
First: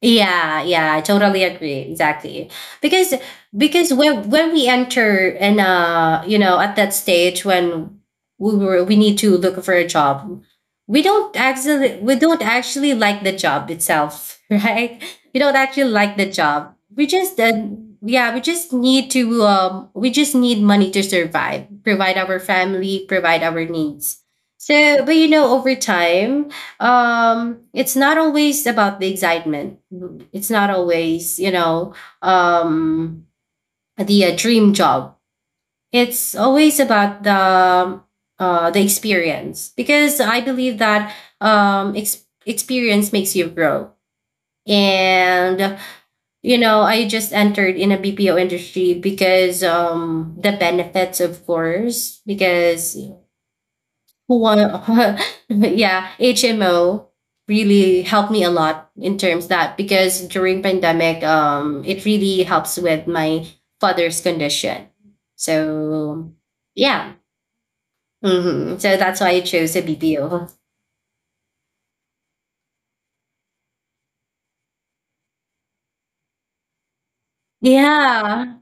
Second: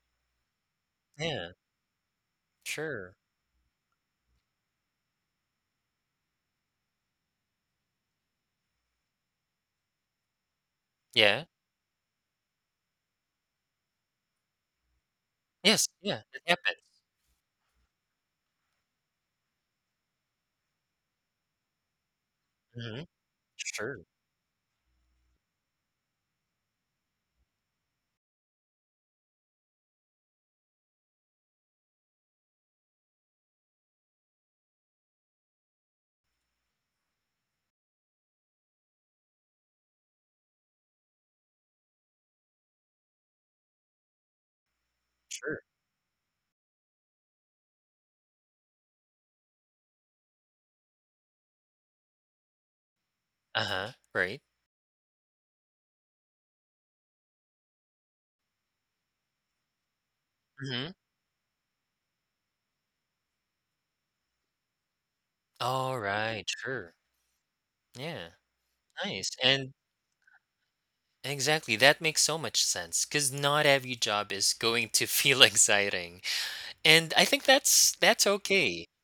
[SPEAKER 1] Yeah, yeah, I totally
[SPEAKER 2] Yeah,
[SPEAKER 1] agree. Exactly. Because
[SPEAKER 2] sure.
[SPEAKER 1] when we enter, and you know at that stage when we need to look for a job,
[SPEAKER 2] Yeah.
[SPEAKER 1] we don't actually like the job itself, *laughs* right? We don't
[SPEAKER 2] Yes,
[SPEAKER 1] actually
[SPEAKER 2] yeah,
[SPEAKER 1] like the
[SPEAKER 2] it happens.
[SPEAKER 1] job. We just yeah, we just need money to survive, provide our
[SPEAKER 2] Mhm,
[SPEAKER 1] family, provide our
[SPEAKER 2] sure,
[SPEAKER 1] needs. So, but you know, over time, it's not always about the excitement, it's not always you know, um the dream job. It's always about the experience, because I believe that experience makes you grow.
[SPEAKER 2] sure.
[SPEAKER 1] And you know I just entered in a BPO industry because the benefits, of course, because
[SPEAKER 2] Uh-huh, right.
[SPEAKER 1] well, *laughs* yeah, HMO really helped me a lot in terms that because during
[SPEAKER 2] Mhm.
[SPEAKER 1] pandemic, it really helps with my father's condition. So
[SPEAKER 2] Alright, sure.
[SPEAKER 1] yeah,
[SPEAKER 2] Yeah,
[SPEAKER 1] hmm so
[SPEAKER 2] nice,
[SPEAKER 1] that's why I
[SPEAKER 2] and
[SPEAKER 1] chose a BPO.
[SPEAKER 2] exactly, that makes so much sense because not every job is going to feel *laughs* exciting, and I think that's okay.
[SPEAKER 1] Yeah.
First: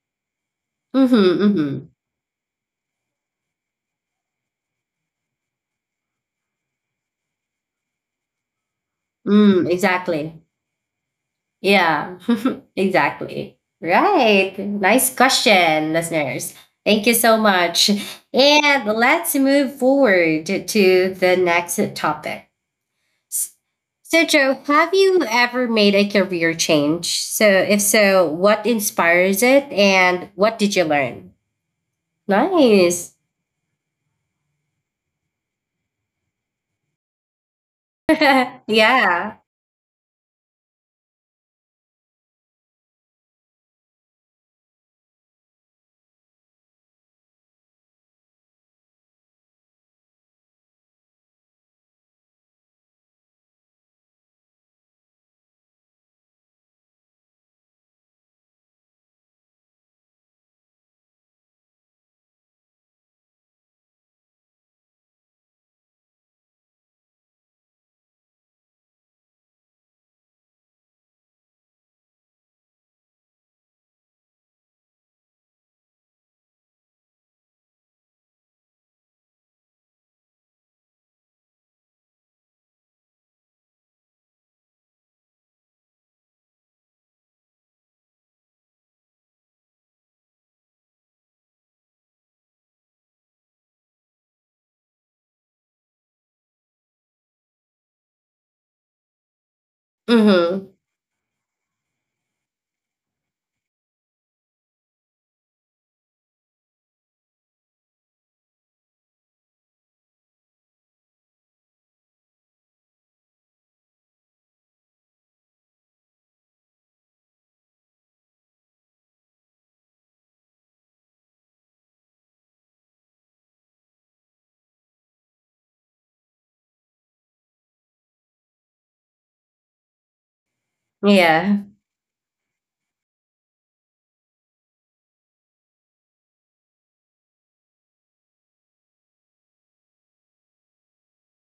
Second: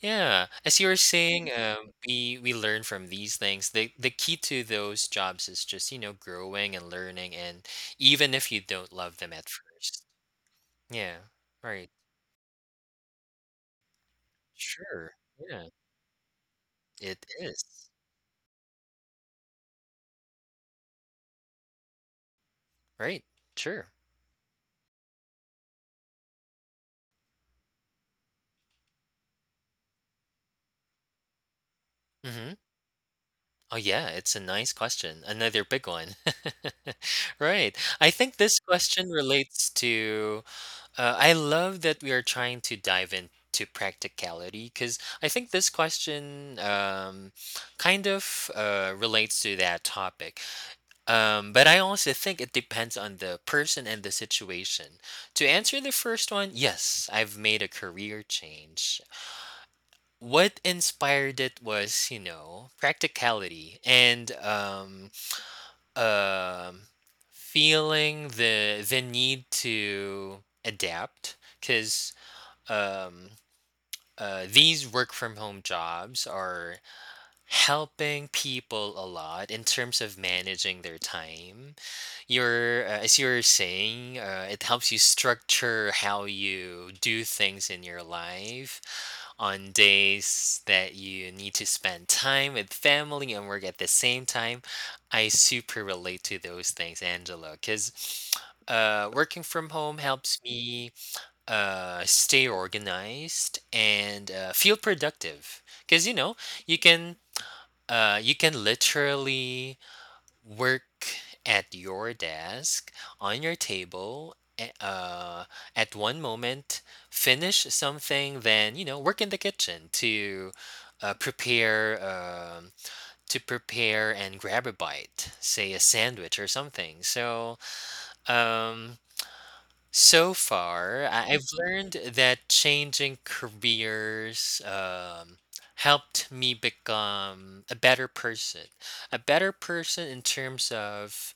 [SPEAKER 2] Yeah, as you were
[SPEAKER 1] Mm-hmm,
[SPEAKER 2] saying,
[SPEAKER 1] mm-hmm.
[SPEAKER 2] we learn from these things. The key to those jobs is just growing and learning, and even if you don't love them
[SPEAKER 1] Mm,
[SPEAKER 2] at first,
[SPEAKER 1] exactly.
[SPEAKER 2] yeah, right,
[SPEAKER 1] Yeah, *laughs* exactly. Right.
[SPEAKER 2] sure,
[SPEAKER 1] Nice
[SPEAKER 2] yeah,
[SPEAKER 1] question, listeners. Thank you
[SPEAKER 2] it
[SPEAKER 1] so
[SPEAKER 2] is,
[SPEAKER 1] much. And let's move forward to the next topic.
[SPEAKER 2] right, sure.
[SPEAKER 1] So, Joe, have you ever made a career change? So, if so, what inspires it and what did you learn?
[SPEAKER 2] Mm-hmm.
[SPEAKER 1] Nice.
[SPEAKER 2] Oh yeah, it's a nice question. Another big one. *laughs* Right. I think
[SPEAKER 1] *laughs*
[SPEAKER 2] this question
[SPEAKER 1] Yeah.
[SPEAKER 2] relates to. I love that we are trying to dive into practicality because I think this question kind of relates to that topic. But I also think it depends on the person and the situation. To answer the first one, yes, I've made a career change. What inspired it was, you know, practicality and um feeling the need to adapt because um, these work from home jobs are helping people a lot in terms of managing their time. As you are saying, it helps you structure how you do things in your life on days that you need to spend time with family and work at the same time. I super relate to those things, Angela, because working from home helps
[SPEAKER 1] Mm-hmm.
[SPEAKER 2] me stay organized and feel productive because you know you can literally work at your desk on your table at one moment finish something then you know work in the kitchen to prepare um, to prepare and grab a bite, say a sandwich or something. So um, so far,
[SPEAKER 1] Yeah.
[SPEAKER 2] I've learned that changing careers helped me become a better person. A better person in terms of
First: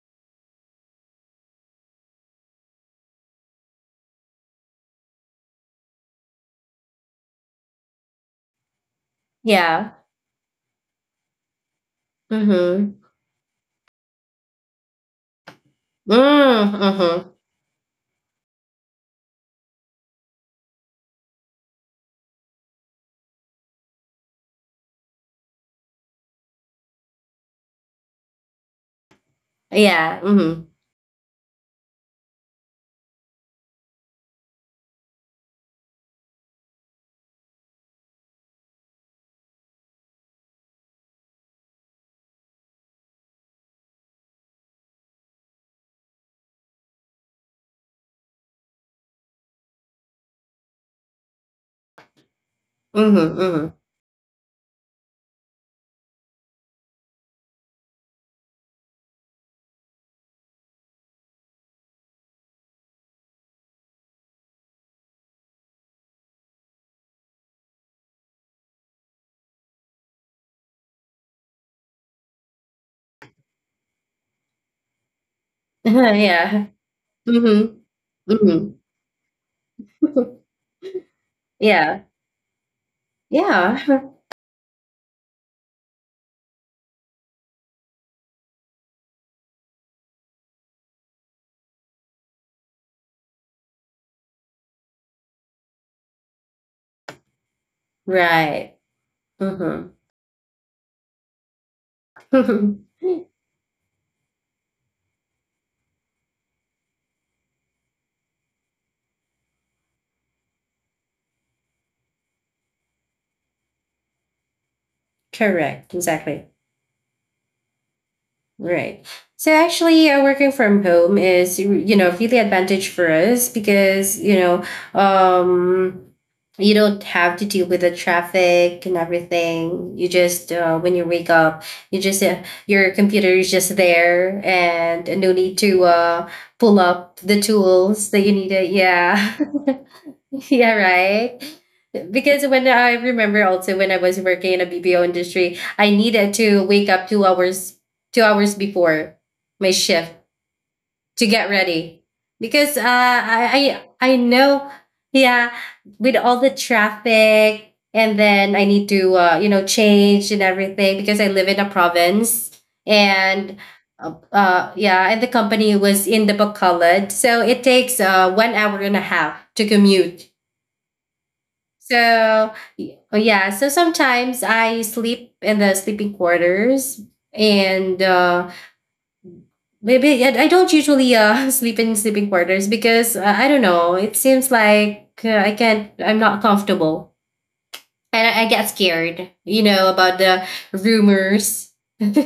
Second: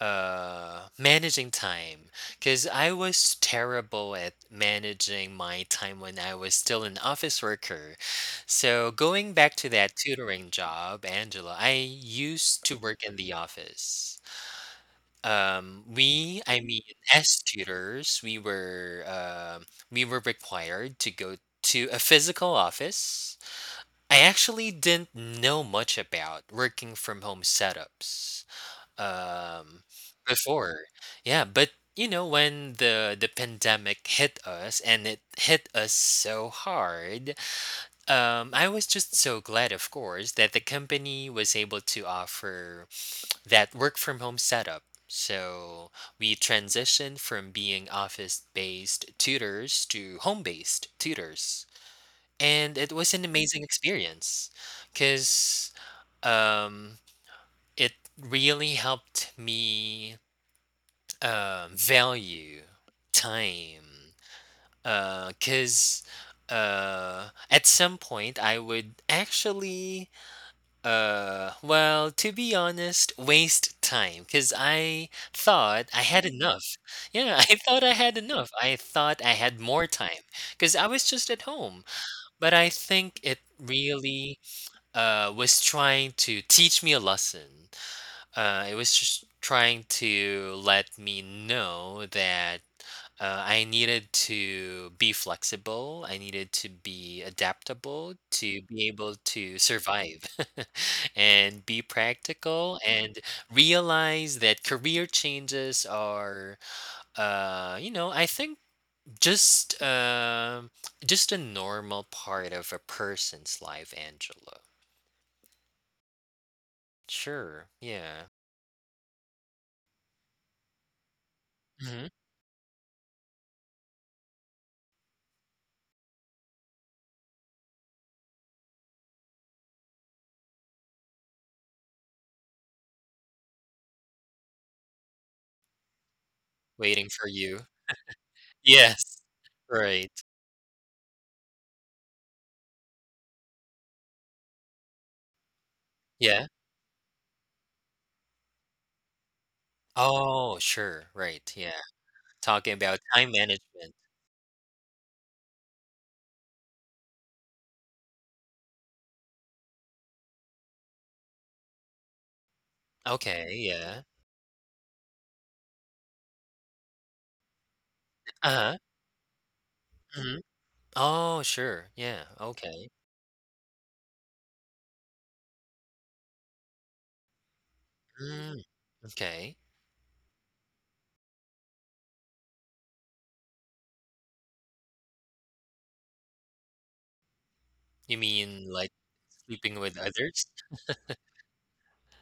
[SPEAKER 2] managing time. Because I was terrible at managing my time when I was still an office worker. So, going back to
[SPEAKER 1] Yeah.
[SPEAKER 2] that tutoring job, Angela, I used to
[SPEAKER 1] Mm-hmm.
[SPEAKER 2] work in the office. I
[SPEAKER 1] Mm-hmm.
[SPEAKER 2] mean,
[SPEAKER 1] Mm-hmm.
[SPEAKER 2] as tutors, we were required to go to a physical office. I actually didn't know much about working from home setups um,
[SPEAKER 1] Yeah. Mm-hmm.
[SPEAKER 2] before. Yeah, but you know, when the pandemic hit us and it hit us so hard, I was just so glad, of course, that the company was able to offer that work from home setup. So we transitioned from being office based tutors to home based tutors. And it was an amazing
[SPEAKER 1] Mm-hmm.
[SPEAKER 2] experience because um, it really helped me value time. Because uh, at some point, I would actually. Well, to be honest, waste time because I thought I
[SPEAKER 1] Mm-hmm. *laughs*
[SPEAKER 2] had enough.
[SPEAKER 1] Yeah.
[SPEAKER 2] Yeah, *laughs* I
[SPEAKER 1] Mhm.
[SPEAKER 2] thought I had enough.
[SPEAKER 1] Mhm.
[SPEAKER 2] I thought I had more time
[SPEAKER 1] Mhm.
[SPEAKER 2] because I was just at
[SPEAKER 1] *laughs*
[SPEAKER 2] home.
[SPEAKER 1] Yeah.
[SPEAKER 2] But I think it
[SPEAKER 1] Yeah. *laughs*
[SPEAKER 2] really was trying to teach me a lesson. It was just trying to let me know that I needed to be flexible. I needed to be adaptable to
[SPEAKER 1] Right.
[SPEAKER 2] be able to
[SPEAKER 1] Mhm.
[SPEAKER 2] survive *laughs* and be practical and
[SPEAKER 1] *laughs*
[SPEAKER 2] realize that career changes are, you know, I think just um just a normal part of a person's life, Angela.
[SPEAKER 1] Correct. Exactly.
[SPEAKER 2] Sure. Yeah.
[SPEAKER 1] Right. So actually, working from home is you
[SPEAKER 2] hmm
[SPEAKER 1] know really advantage for us, because you know, um, you don't have to deal with the traffic and everything. You just when you wake up, you just your computer is just there, and no need to pull
[SPEAKER 2] Waiting
[SPEAKER 1] up
[SPEAKER 2] for
[SPEAKER 1] the
[SPEAKER 2] you.
[SPEAKER 1] tools that you need. To,
[SPEAKER 2] Yes.
[SPEAKER 1] yeah. *laughs*
[SPEAKER 2] Right.
[SPEAKER 1] Yeah, right. Because when I remember also when I was working in a BPO industry, I needed
[SPEAKER 2] Yeah.
[SPEAKER 1] to wake up two hours before my shift
[SPEAKER 2] Oh, sure.
[SPEAKER 1] to
[SPEAKER 2] Right.
[SPEAKER 1] get
[SPEAKER 2] Yeah.
[SPEAKER 1] ready
[SPEAKER 2] Talking
[SPEAKER 1] because uh,
[SPEAKER 2] about time
[SPEAKER 1] I,
[SPEAKER 2] management.
[SPEAKER 1] I I know, yeah, with all the traffic. And then I need to change and everything because I live in a province,
[SPEAKER 2] Okay,
[SPEAKER 1] and
[SPEAKER 2] yeah.
[SPEAKER 1] yeah, and the company was in the Bacolod, so it takes one
[SPEAKER 2] Uh-huh,
[SPEAKER 1] hour and a half to commute.
[SPEAKER 2] mhm. Oh, sure, yeah,
[SPEAKER 1] So
[SPEAKER 2] okay.
[SPEAKER 1] yeah, so sometimes I sleep in the sleeping quarters. And
[SPEAKER 2] Mm, okay.
[SPEAKER 1] maybe, yeah, I don't usually *laughs* sleep in sleeping quarters because I don't know. It seems like I can't. I'm not comfortable,
[SPEAKER 2] You
[SPEAKER 1] and I
[SPEAKER 2] mean,
[SPEAKER 1] get
[SPEAKER 2] like,
[SPEAKER 1] scared, you
[SPEAKER 2] sleeping
[SPEAKER 1] know,
[SPEAKER 2] with
[SPEAKER 1] about the
[SPEAKER 2] others?
[SPEAKER 1] rumors. *laughs* you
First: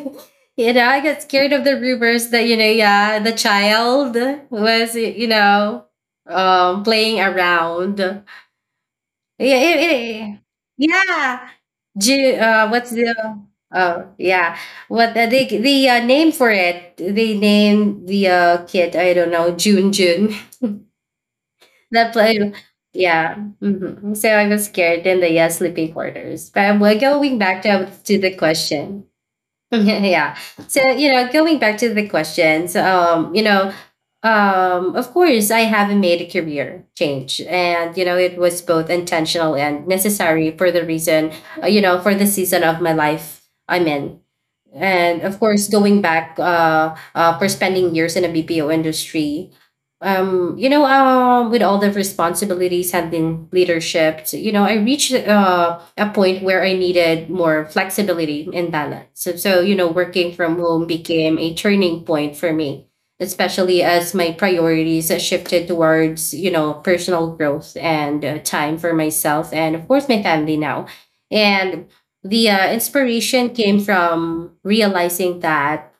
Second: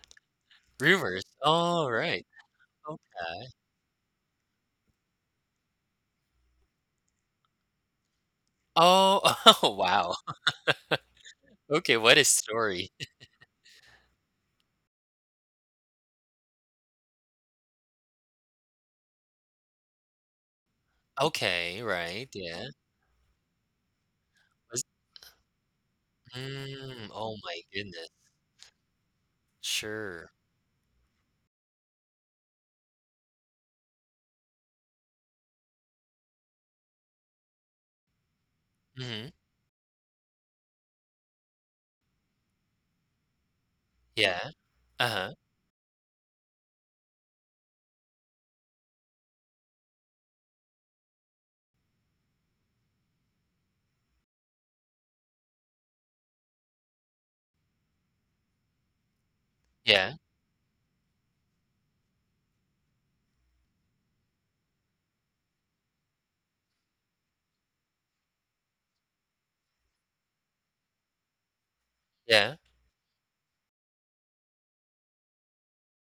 [SPEAKER 1] I get
[SPEAKER 2] Rumors,
[SPEAKER 1] scared of the
[SPEAKER 2] all right,
[SPEAKER 1] rumors that, Yeah, the
[SPEAKER 2] okay.
[SPEAKER 1] child was, you know, playing around.
[SPEAKER 2] Oh,
[SPEAKER 1] Yeah,
[SPEAKER 2] *laughs*
[SPEAKER 1] yeah,
[SPEAKER 2] oh,
[SPEAKER 1] yeah, yeah.
[SPEAKER 2] wow.
[SPEAKER 1] Yeah. Yeah.
[SPEAKER 2] Okay,
[SPEAKER 1] Ju
[SPEAKER 2] what a
[SPEAKER 1] What's
[SPEAKER 2] story.
[SPEAKER 1] the
[SPEAKER 2] *laughs*
[SPEAKER 1] oh, yeah. what the they the name for it? They named the kid, I don't know, June June. *laughs*
[SPEAKER 2] Okay,
[SPEAKER 1] That
[SPEAKER 2] right,
[SPEAKER 1] play
[SPEAKER 2] yeah.
[SPEAKER 1] Yeah. So I was
[SPEAKER 2] Was
[SPEAKER 1] scared in the sleeping quarters. But we're
[SPEAKER 2] oh
[SPEAKER 1] going
[SPEAKER 2] my
[SPEAKER 1] back
[SPEAKER 2] goodness.
[SPEAKER 1] to the question. *laughs*
[SPEAKER 2] Sure.
[SPEAKER 1] Yeah. So, you know, going back to the questions, you know, of course, I haven't made a career change. And, you know, it was both
[SPEAKER 2] Mhm.
[SPEAKER 1] intentional and necessary for the reason, you know, for the season of my life I'm in.
[SPEAKER 2] Yeah,
[SPEAKER 1] And
[SPEAKER 2] uh-huh,
[SPEAKER 1] of course, going back for spending years in a BPO industry, you know, with all the responsibilities, handling leadership, you know, I reached a point where I needed more flexibility and balance. So, you know,
[SPEAKER 2] yeah,
[SPEAKER 1] working from home became a turning point for me, especially as my priorities shifted towards, you know, personal growth and time for myself and, of course, my family now. And
[SPEAKER 2] yeah,
[SPEAKER 1] the inspiration came from realizing that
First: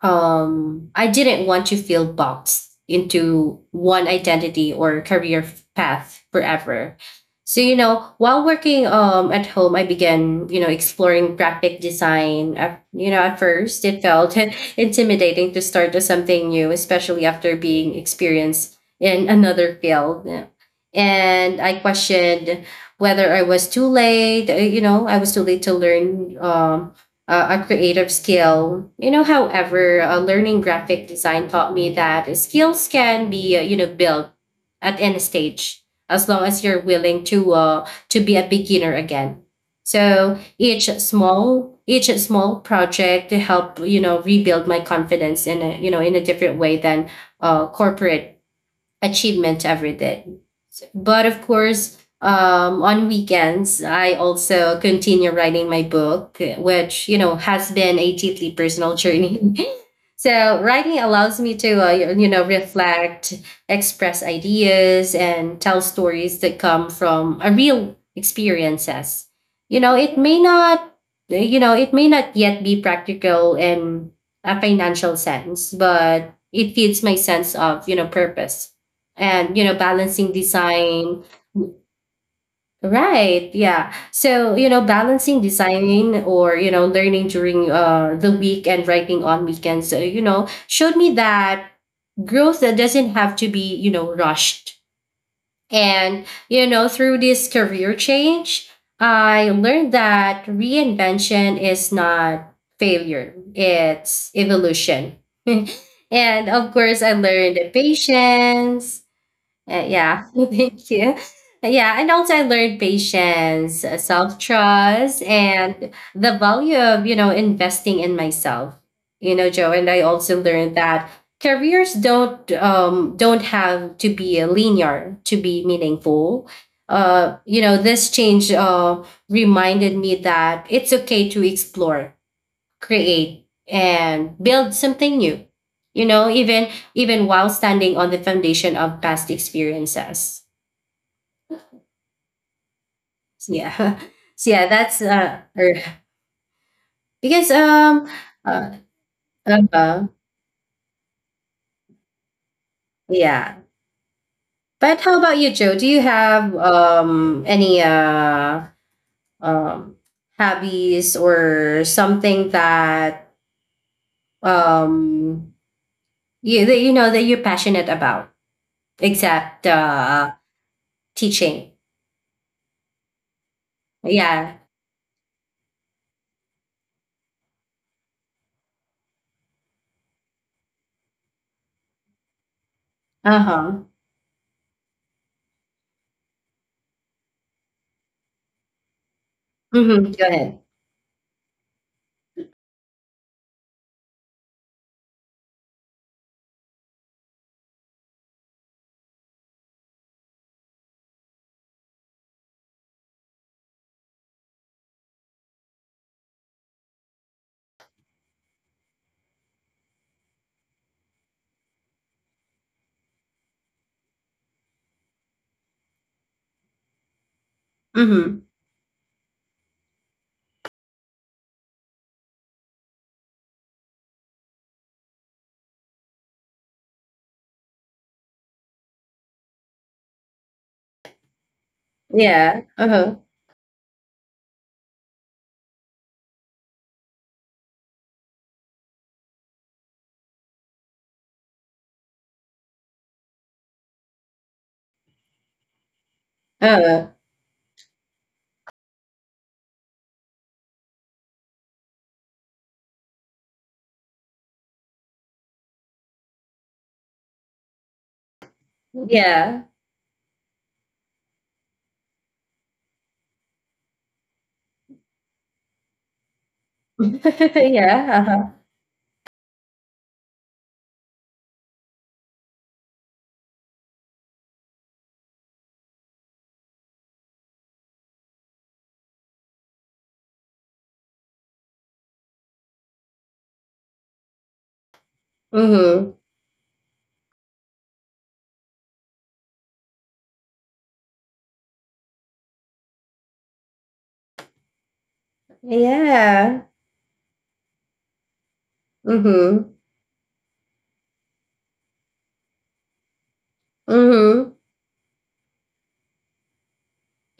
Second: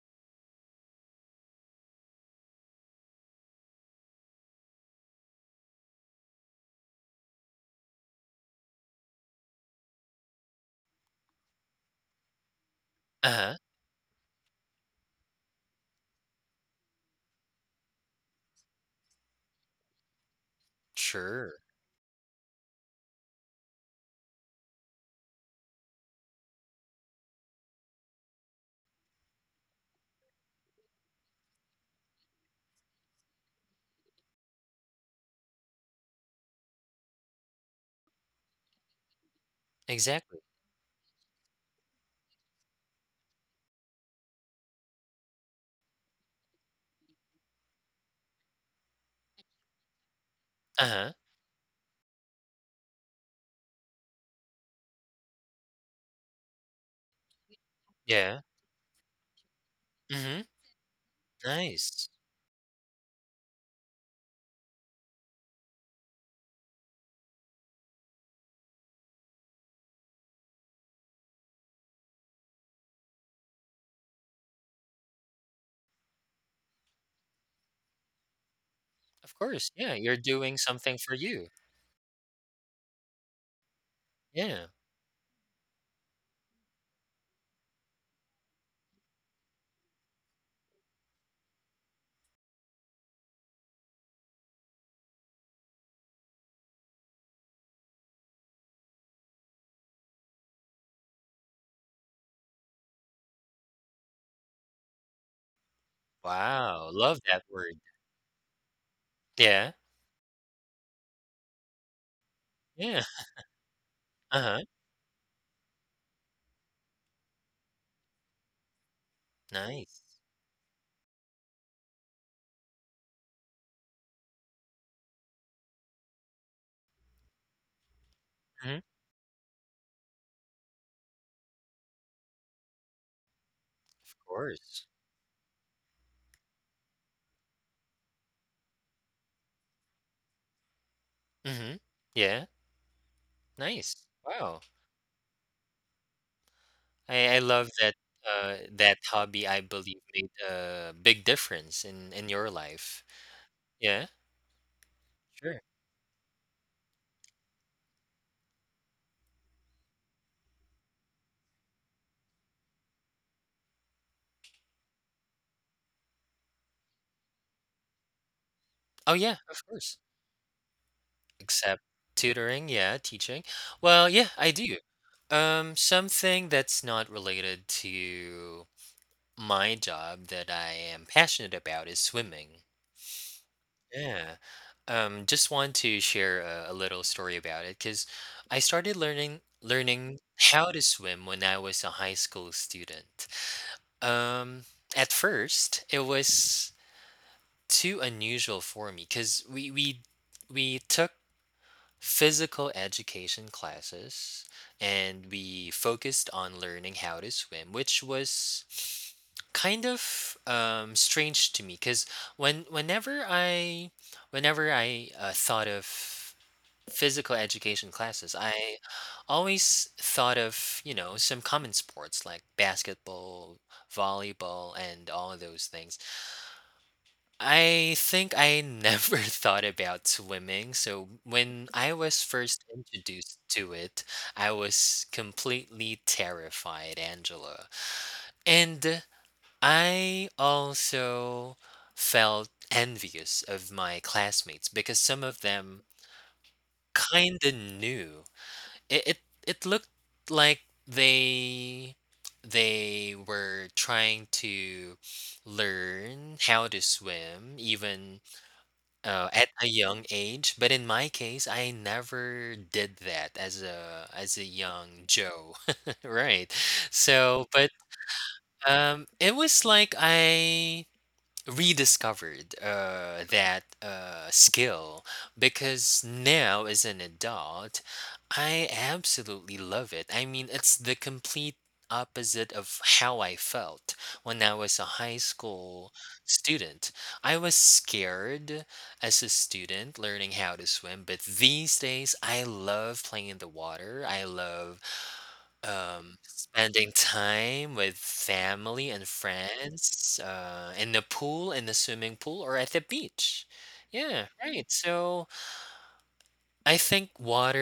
[SPEAKER 1] I didn't want to feel boxed into one identity or career path forever. So, you know, while working at home, I began, you know, exploring graphic design. At
[SPEAKER 2] uh-huh,
[SPEAKER 1] first it felt *laughs* intimidating to start with something new, especially after being experienced in another field. And
[SPEAKER 2] sure,
[SPEAKER 1] I questioned whether I was too late. You know, I was too late to learn a creative skill. You know, however, learning graphic design taught me that skills can be, you know, built at any stage as long as you're willing to be a beginner again. So
[SPEAKER 2] exactly.
[SPEAKER 1] each small project to help, you know, rebuild my confidence in a, you know, in a different way than corporate achievement every day.
[SPEAKER 2] Uh-huh,
[SPEAKER 1] But of course, on weekends, I also continue writing my book, which, you know, has been a
[SPEAKER 2] yeah,
[SPEAKER 1] deeply personal journey. *laughs*
[SPEAKER 2] mhm,
[SPEAKER 1] So writing allows me to
[SPEAKER 2] nice.
[SPEAKER 1] you know reflect, express ideas, and tell stories that come from a real experiences. You know, it may not you know, it may not yet be practical in a financial sense, but it feeds my sense of, you know, purpose
[SPEAKER 2] Of
[SPEAKER 1] and, you know,
[SPEAKER 2] course, yeah, you're
[SPEAKER 1] balancing
[SPEAKER 2] doing something
[SPEAKER 1] design.
[SPEAKER 2] for you.
[SPEAKER 1] Right, yeah, so, you
[SPEAKER 2] Yeah.
[SPEAKER 1] know, balancing design or, you know, learning during the week and writing on weekends, you know, showed me that growth that doesn't have to be, you know, rushed. And, you know, through this career change, I learned that reinvention is not failure, it's evolution. *laughs* And of
[SPEAKER 2] Wow,
[SPEAKER 1] course, I
[SPEAKER 2] love that
[SPEAKER 1] learned
[SPEAKER 2] word.
[SPEAKER 1] patience.
[SPEAKER 2] Yeah,
[SPEAKER 1] Yeah, *laughs* thank you. Yeah, and also I learned
[SPEAKER 2] yeah,
[SPEAKER 1] patience, self
[SPEAKER 2] uh-huh,
[SPEAKER 1] trust, and the value of, you know, investing in myself. You know, Joe, and I
[SPEAKER 2] nice.
[SPEAKER 1] also learned that careers don't have to be linear to be meaningful. You know, this change
[SPEAKER 2] Mhm,
[SPEAKER 1] reminded me that it's okay to explore, create
[SPEAKER 2] of
[SPEAKER 1] and build
[SPEAKER 2] course.
[SPEAKER 1] something new, you know, even while standing on the foundation of past experiences.
[SPEAKER 2] Mhm, yeah,
[SPEAKER 1] So, yeah,
[SPEAKER 2] nice.
[SPEAKER 1] *laughs* so
[SPEAKER 2] Wow,
[SPEAKER 1] yeah, that's
[SPEAKER 2] I
[SPEAKER 1] because
[SPEAKER 2] love that,
[SPEAKER 1] uh,
[SPEAKER 2] that hobby,
[SPEAKER 1] um,
[SPEAKER 2] I
[SPEAKER 1] uh
[SPEAKER 2] believe, made a big difference in your life.
[SPEAKER 1] yeah.
[SPEAKER 2] Yeah,
[SPEAKER 1] But how about you,
[SPEAKER 2] sure.
[SPEAKER 1] Joe? Do you have any um hobbies or something that um you, that you know that you're passionate about,
[SPEAKER 2] Oh, yeah,
[SPEAKER 1] except
[SPEAKER 2] of course,
[SPEAKER 1] teaching?
[SPEAKER 2] except tutoring, yeah, teaching. Well, yeah,
[SPEAKER 1] Yeah.
[SPEAKER 2] I do. Something that's not related to my job that I am passionate about is swimming.
[SPEAKER 1] Uh-huh.
[SPEAKER 2] Yeah. Just want to share a little story about it because I started
[SPEAKER 1] Mhm, go
[SPEAKER 2] learning
[SPEAKER 1] ahead.
[SPEAKER 2] how to swim when I was a high school student. Um, at first, it was too unusual for me because we took physical education classes and we focused on learning how to swim, which was kind of strange to me because when whenever I whenever I thought of physical education classes,
[SPEAKER 1] Mhm.
[SPEAKER 2] I always thought of you know some common sports like basketball, volleyball, and all of those things. I think I never *laughs* thought about swimming, so when I was
[SPEAKER 1] Yeah,
[SPEAKER 2] first
[SPEAKER 1] uh-huh,
[SPEAKER 2] introduced to it, I was completely terrified, Angela. And I also felt envious of my classmates because some of them
[SPEAKER 1] uh,
[SPEAKER 2] kinda knew. It it, it looked like they were trying to learn how to swim even at
[SPEAKER 1] yeah,
[SPEAKER 2] a young age. But in my case, I never did that as a young Joe, *laughs* right? So,
[SPEAKER 1] *laughs*
[SPEAKER 2] but
[SPEAKER 1] yeah, uh-huh,
[SPEAKER 2] it was like I rediscovered that skill because now as an adult I absolutely love it. I mean, it's the complete opposite of how I felt when I was a high school
[SPEAKER 1] mhm,
[SPEAKER 2] student. I was scared as a student learning how to swim, but these days I love playing in the water. I love
[SPEAKER 1] yeah,
[SPEAKER 2] spending time with family and
[SPEAKER 1] mhm,
[SPEAKER 2] friends, in the pool, in the swimming pool, or at the beach. Yeah,
[SPEAKER 1] mhm.
[SPEAKER 2] right. So I think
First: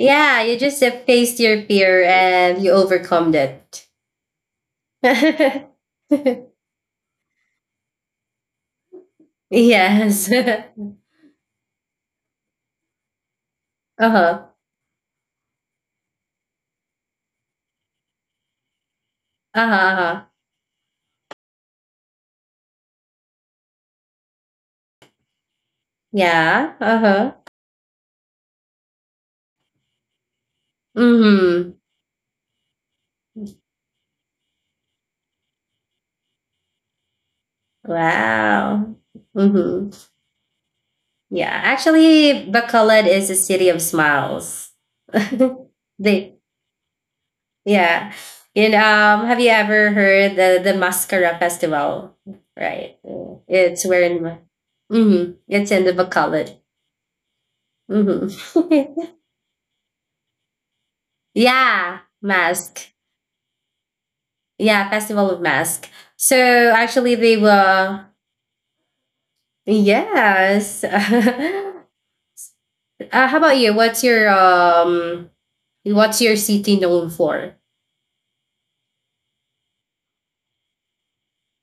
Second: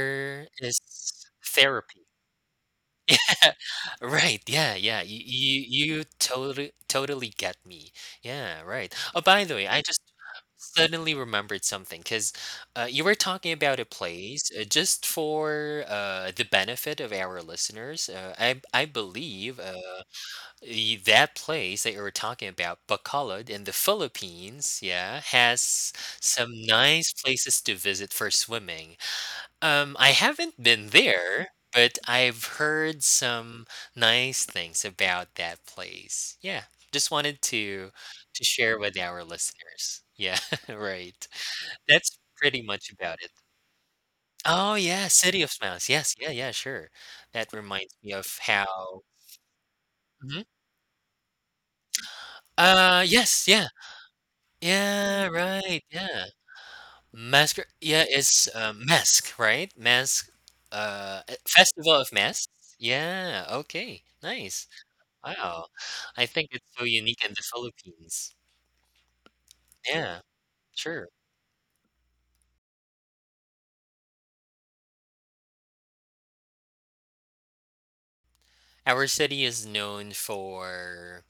[SPEAKER 1] Yeah, you
[SPEAKER 2] is
[SPEAKER 1] just faced your
[SPEAKER 2] therapy.
[SPEAKER 1] fear and you overcome that.
[SPEAKER 2] Right. Yeah. Yeah. You
[SPEAKER 1] *laughs*
[SPEAKER 2] totally get me. Yeah. Right. Oh, by the way, I just
[SPEAKER 1] Yes. *laughs*
[SPEAKER 2] suddenly remembered something because you were talking about a
[SPEAKER 1] Uh-huh,
[SPEAKER 2] place just for the benefit of our listeners. I
[SPEAKER 1] uh-huh,
[SPEAKER 2] believe.
[SPEAKER 1] uh-huh.
[SPEAKER 2] That place that you were talking about, Bacolod in the Philippines, yeah, has
[SPEAKER 1] Yeah,
[SPEAKER 2] some
[SPEAKER 1] uh-huh,
[SPEAKER 2] nice places to visit for swimming. I haven't been there,
[SPEAKER 1] mhm.
[SPEAKER 2] but I've heard some nice things about that place. Yeah, just wanted to
[SPEAKER 1] Wow.
[SPEAKER 2] share with our
[SPEAKER 1] Mhm.
[SPEAKER 2] listeners. Yeah, *laughs*
[SPEAKER 1] Yeah,
[SPEAKER 2] right.
[SPEAKER 1] actually,
[SPEAKER 2] That's pretty
[SPEAKER 1] Bacolod
[SPEAKER 2] much
[SPEAKER 1] is a
[SPEAKER 2] about it.
[SPEAKER 1] city of smiles.
[SPEAKER 2] Oh yeah,
[SPEAKER 1] *laughs*
[SPEAKER 2] City of Smiles.
[SPEAKER 1] They
[SPEAKER 2] Yes, yeah, yeah, sure. That
[SPEAKER 1] Yeah.
[SPEAKER 2] reminds me
[SPEAKER 1] And
[SPEAKER 2] of how.
[SPEAKER 1] have you ever heard the
[SPEAKER 2] Mhm.
[SPEAKER 1] Mascara Festival? Right.
[SPEAKER 2] Yes,
[SPEAKER 1] It's where
[SPEAKER 2] yeah.
[SPEAKER 1] in Mm-hmm.
[SPEAKER 2] Yeah,
[SPEAKER 1] It's in the
[SPEAKER 2] right,
[SPEAKER 1] Bacolod.
[SPEAKER 2] yeah. mask Yeah, it's,
[SPEAKER 1] Mm-hmm.
[SPEAKER 2] Mask, right? Mask,
[SPEAKER 1] *laughs* Yeah,
[SPEAKER 2] Festival of Masks?
[SPEAKER 1] mask.
[SPEAKER 2] Yeah, okay,
[SPEAKER 1] Yeah,
[SPEAKER 2] nice.
[SPEAKER 1] Festival of Mask.
[SPEAKER 2] Wow,
[SPEAKER 1] So
[SPEAKER 2] I think it's
[SPEAKER 1] actually
[SPEAKER 2] so
[SPEAKER 1] they
[SPEAKER 2] unique in the
[SPEAKER 1] were,
[SPEAKER 2] Philippines. Yeah,
[SPEAKER 1] yes. *laughs*
[SPEAKER 2] sure.
[SPEAKER 1] How about you? What's your city known for?
[SPEAKER 2] Our city is known for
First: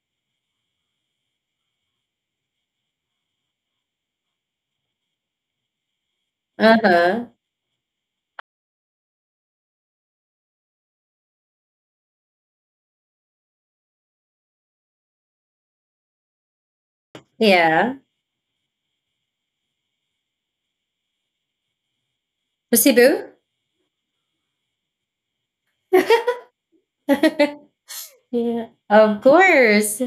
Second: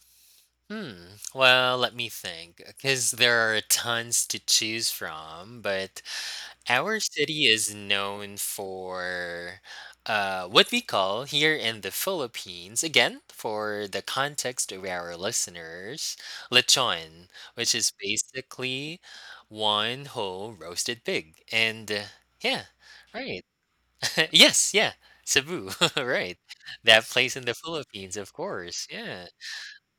[SPEAKER 2] well, let me think because there are tons to choose from, but our
[SPEAKER 1] Uh-huh.
[SPEAKER 2] city is known for what we call here in the Philippines, again, for the context of our listeners, lechon, which is
[SPEAKER 1] Yeah.
[SPEAKER 2] basically one whole roasted pig. And yeah,
[SPEAKER 1] Cebu?
[SPEAKER 2] right. *laughs* Yes, yeah, Cebu, *laughs* right. That place in the
[SPEAKER 1] *laughs*
[SPEAKER 2] Philippines, of
[SPEAKER 1] Yeah.
[SPEAKER 2] course.
[SPEAKER 1] Of
[SPEAKER 2] Yeah,
[SPEAKER 1] course.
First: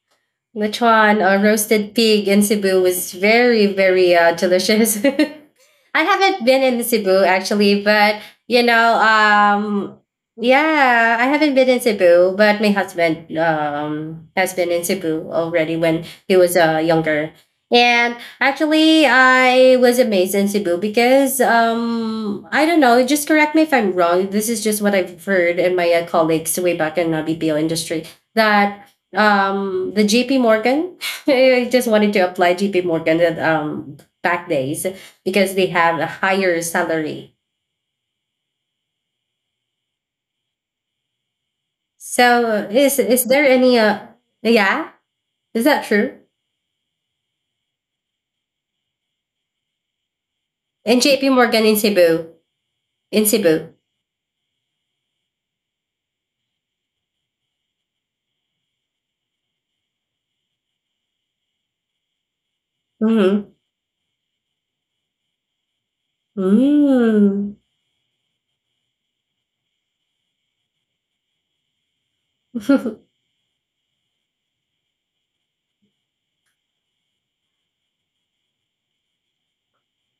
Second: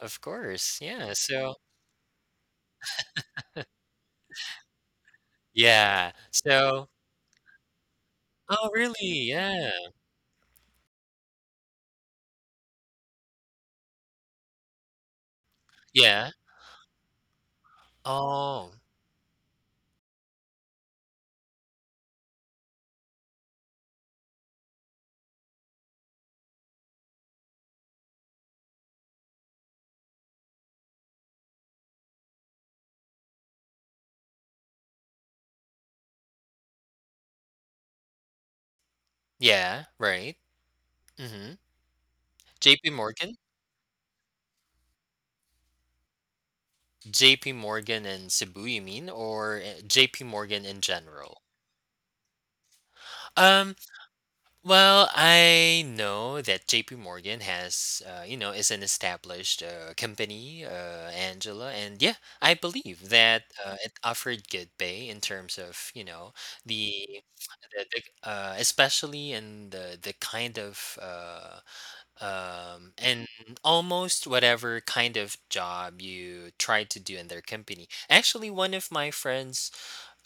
[SPEAKER 2] of course. Yeah,
[SPEAKER 1] Lechon,
[SPEAKER 2] so,
[SPEAKER 1] roasted pig in Cebu was very, very delicious. *laughs* I
[SPEAKER 2] yeah.
[SPEAKER 1] haven't been in
[SPEAKER 2] So,
[SPEAKER 1] Cebu actually, but you
[SPEAKER 2] oh,
[SPEAKER 1] know,
[SPEAKER 2] really? Yeah,
[SPEAKER 1] yeah, I haven't been in Cebu, but my husband has been in Cebu already when
[SPEAKER 2] yeah.
[SPEAKER 1] he was younger. And
[SPEAKER 2] Oh,
[SPEAKER 1] actually, I was amazed in Cebu because I don't know, just correct me if I'm wrong. This is just what I've heard in my colleagues way back in the BPO industry that the JP Morgan. *laughs* I just wanted to apply JP Morgan at back days because they have a higher salary.
[SPEAKER 2] yeah, right. Mhm.
[SPEAKER 1] So
[SPEAKER 2] JP
[SPEAKER 1] is
[SPEAKER 2] Morgan?
[SPEAKER 1] there any yeah, is that true?
[SPEAKER 2] JP Morgan in Cebu, you mean, or JP Morgan in
[SPEAKER 1] And JP
[SPEAKER 2] general?
[SPEAKER 1] Morgan in Cebu. In Cebu.
[SPEAKER 2] Um, well, I know that JP Morgan has, you know, is an established company, Angela, and yeah, I believe that
[SPEAKER 1] Mm-hmm.
[SPEAKER 2] it offered good pay in terms of, you know, the,
[SPEAKER 1] Mm.
[SPEAKER 2] the, the especially in the kind of and
[SPEAKER 1] *laughs*
[SPEAKER 2] almost whatever kind of job you try to do in their company. Actually, one of my friends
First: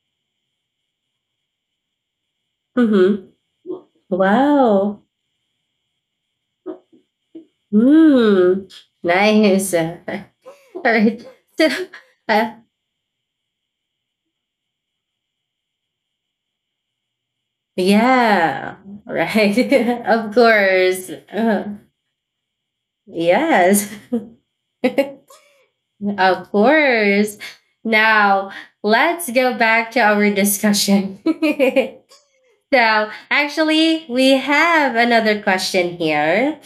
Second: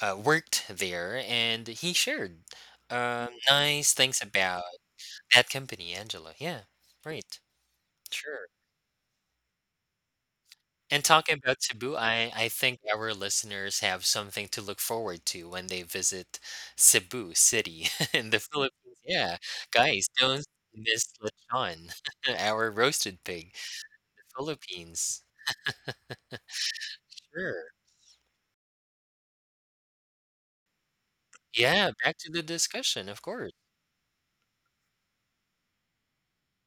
[SPEAKER 2] worked there, and he shared
[SPEAKER 1] Mm-hmm.
[SPEAKER 2] nice things about
[SPEAKER 1] Wow.
[SPEAKER 2] that company, Angela. Yeah, right, sure.
[SPEAKER 1] Mm. Nice. *laughs* All
[SPEAKER 2] And
[SPEAKER 1] right.
[SPEAKER 2] talking about
[SPEAKER 1] So
[SPEAKER 2] Cebu, I
[SPEAKER 1] uh,
[SPEAKER 2] think our listeners have something to look forward to when they visit Cebu City *laughs* in the Philippines.
[SPEAKER 1] yeah.
[SPEAKER 2] Yeah,
[SPEAKER 1] Right.
[SPEAKER 2] guys,
[SPEAKER 1] *laughs* Of
[SPEAKER 2] don't miss
[SPEAKER 1] course. Uh-huh.
[SPEAKER 2] lechon, *laughs* our roasted pig,
[SPEAKER 1] Yes, *laughs*
[SPEAKER 2] the Philippines.
[SPEAKER 1] of course.
[SPEAKER 2] Sure.
[SPEAKER 1] Now, let's go back to our discussion.
[SPEAKER 2] Yeah, back to the
[SPEAKER 1] *laughs*
[SPEAKER 2] discussion,
[SPEAKER 1] So,
[SPEAKER 2] of course.
[SPEAKER 1] actually, we have another question here.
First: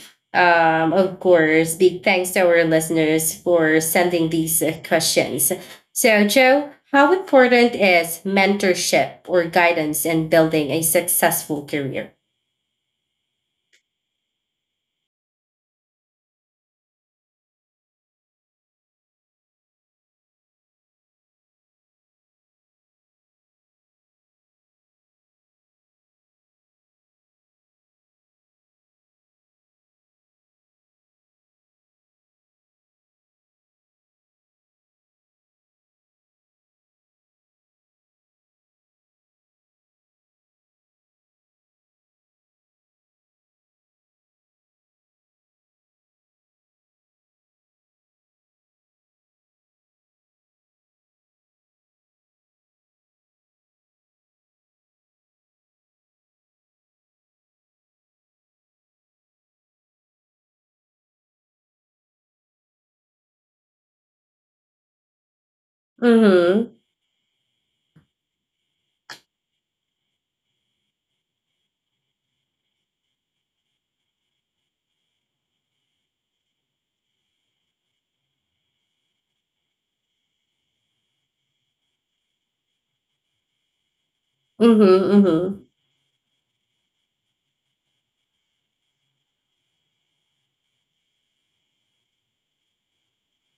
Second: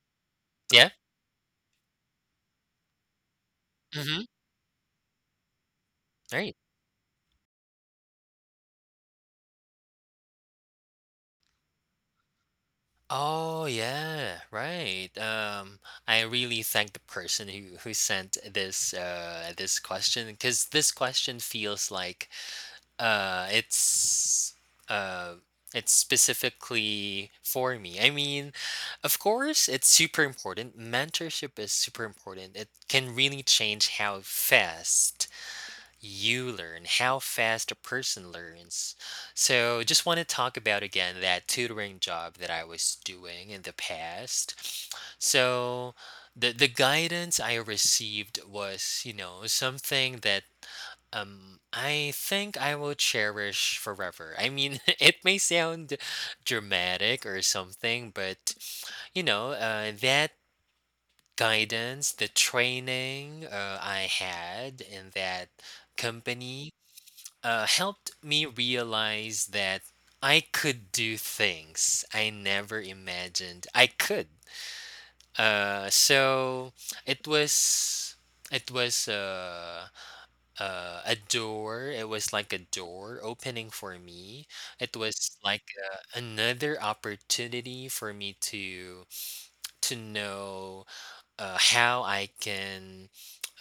[SPEAKER 2] Yeah.
[SPEAKER 1] Of course, big thanks to our listeners for
[SPEAKER 2] Mhm.
[SPEAKER 1] sending these questions. So,
[SPEAKER 2] Right.
[SPEAKER 1] Joe, how important is mentorship or guidance in building a successful career?
[SPEAKER 2] Oh yeah, right. I really thank the person who sent this question because this question feels like uh it's uh it's specifically for me. I mean, of course, it's super important. Mentorship is super important. It can really change how fast you learn, how fast a person learns. So, just want to talk about again that tutoring job that I was doing in the past. So, the guidance I received was, you know, something that I think I will cherish forever. I mean, *laughs* it may sound dramatic or something, but that guidance, the training I had in that company
[SPEAKER 1] Mm-hmm.
[SPEAKER 2] helped me realize that I could do things I never imagined I could. So it was it was a door. It was like a door opening for me.
[SPEAKER 1] Mm-hmm.
[SPEAKER 2] It was like
[SPEAKER 1] Mm-hmm.
[SPEAKER 2] another opportunity for me to know how I can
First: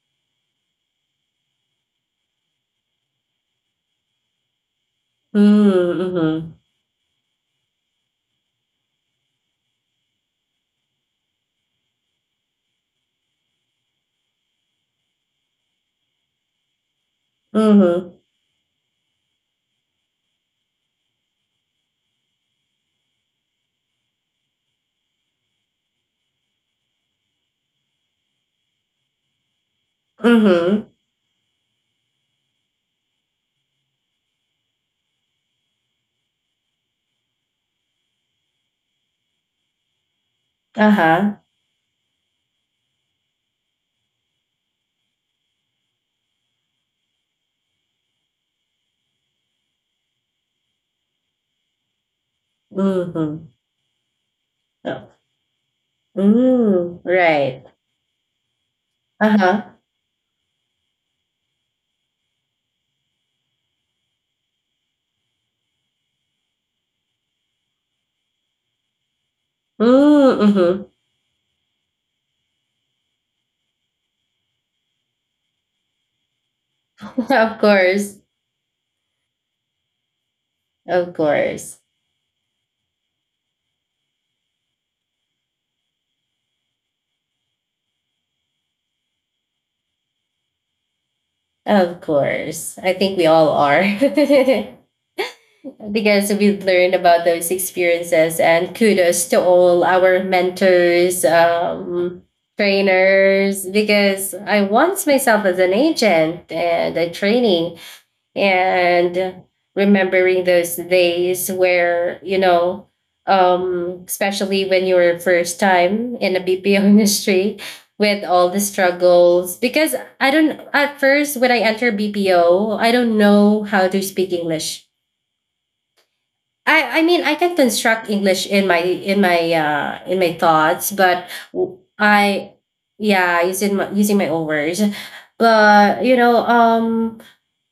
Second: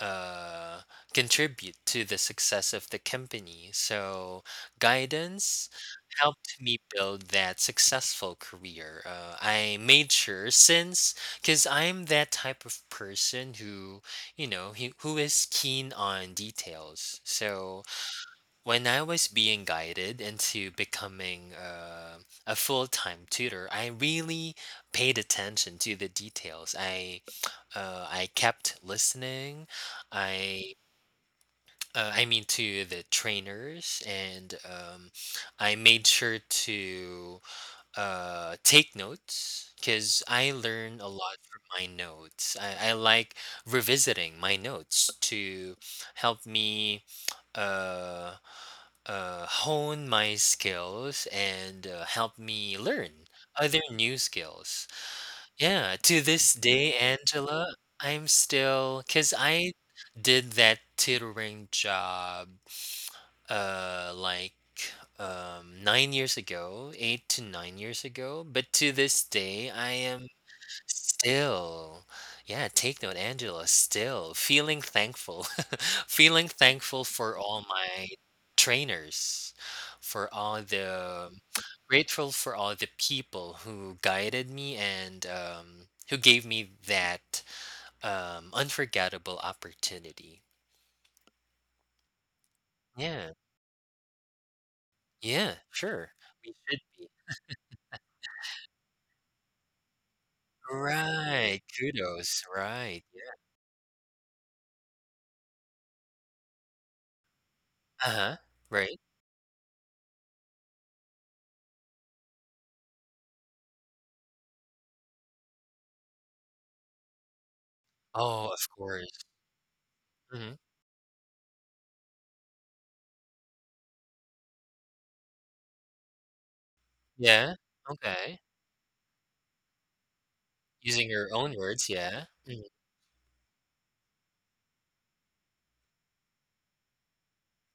[SPEAKER 2] uh, contribute to the success of the company. So, guidance
[SPEAKER 1] Mm-hmm.
[SPEAKER 2] helped me build that successful career. I made sure since, because I'm that type of person who, you know, he, who is keen on details. So,
[SPEAKER 1] Mm-hmm.
[SPEAKER 2] when I was being guided into becoming a full time tutor, I really paid attention to the details. *tsk* I kept listening. I,
[SPEAKER 1] Mm-hmm.
[SPEAKER 2] I mean, to the trainers, and I made sure to take notes because I learn a
[SPEAKER 1] Uh-huh.
[SPEAKER 2] lot from my notes. I like revisiting my notes to help me. Uh, Hone my skills and help me learn
[SPEAKER 1] Mhm.
[SPEAKER 2] other new skills.
[SPEAKER 1] Oh.
[SPEAKER 2] Yeah, to this day,
[SPEAKER 1] Mm, right.
[SPEAKER 2] Angela, I'm still because
[SPEAKER 1] Uh-huh.
[SPEAKER 2] I did that tutoring job like 9 years ago, 8 to 9 years ago. But to this day, I am
[SPEAKER 1] Mm, mhm.
[SPEAKER 2] still. Yeah, take note, Angela, still feeling thankful. *laughs* Feeling thankful
[SPEAKER 1] *laughs*
[SPEAKER 2] for
[SPEAKER 1] Of
[SPEAKER 2] all my
[SPEAKER 1] course.
[SPEAKER 2] trainers, for all
[SPEAKER 1] Of
[SPEAKER 2] the
[SPEAKER 1] course.
[SPEAKER 2] grateful for all the people who guided me and who gave me that unforgettable opportunity.
[SPEAKER 1] Of course. I think we
[SPEAKER 2] Yeah.
[SPEAKER 1] all are. *laughs*
[SPEAKER 2] Yeah, sure.
[SPEAKER 1] Because
[SPEAKER 2] We
[SPEAKER 1] we've
[SPEAKER 2] should
[SPEAKER 1] learned
[SPEAKER 2] be.
[SPEAKER 1] about those experiences, and kudos to all our mentors,
[SPEAKER 2] Right. Kudos. Right.
[SPEAKER 1] trainers, because I once myself as an agent and a trainee,
[SPEAKER 2] Uh-huh. Right.
[SPEAKER 1] and remembering those days where, you know, especially when you were first time in the BPO *laughs* industry with all
[SPEAKER 2] Oh,
[SPEAKER 1] the
[SPEAKER 2] of course.
[SPEAKER 1] struggles. Because I
[SPEAKER 2] Mhm.
[SPEAKER 1] don't, at first when I enter BPO, I don't know how to speak English. I mean, I
[SPEAKER 2] Yeah.
[SPEAKER 1] can construct
[SPEAKER 2] Okay.
[SPEAKER 1] English in my in my in my thoughts
[SPEAKER 2] Using
[SPEAKER 1] but
[SPEAKER 2] your own
[SPEAKER 1] w-
[SPEAKER 2] words, yeah.
[SPEAKER 1] I
[SPEAKER 2] Mm,
[SPEAKER 1] yeah, using my own words, but you know,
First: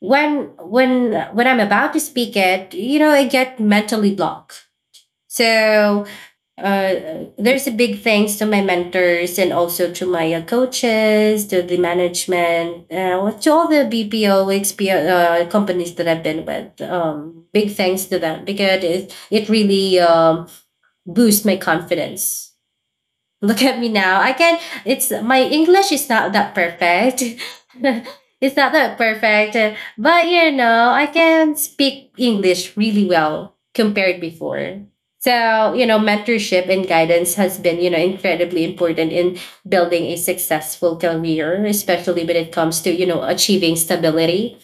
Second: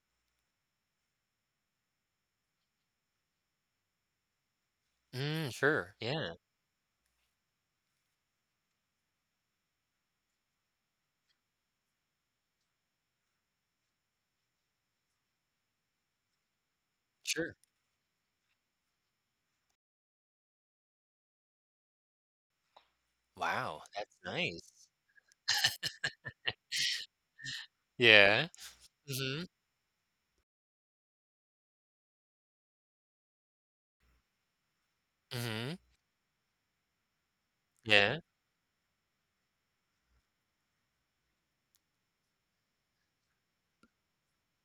[SPEAKER 1] when I'm about to speak it, you know, I get mentally blocked.
[SPEAKER 2] mm, sure,
[SPEAKER 1] So
[SPEAKER 2] yeah,
[SPEAKER 1] there's a big thanks to my mentors and also to my coaches, to the management, to all the BPO companies that I've been with.
[SPEAKER 2] sure.
[SPEAKER 1] Big thanks to them, because it really, boosts my confidence. Look at
[SPEAKER 2] Wow,
[SPEAKER 1] me
[SPEAKER 2] that's
[SPEAKER 1] now. I can
[SPEAKER 2] nice.
[SPEAKER 1] It's my English is not that perfect. *laughs*
[SPEAKER 2] Yeah.
[SPEAKER 1] It's not that
[SPEAKER 2] Mhm,
[SPEAKER 1] perfect, but you know, I can speak English really well compared before. So,
[SPEAKER 2] mhm,
[SPEAKER 1] you know, mentorship and guidance has been, you know,
[SPEAKER 2] yeah,
[SPEAKER 1] incredibly important in building a successful career, especially when it comes to, you know, achieving stability.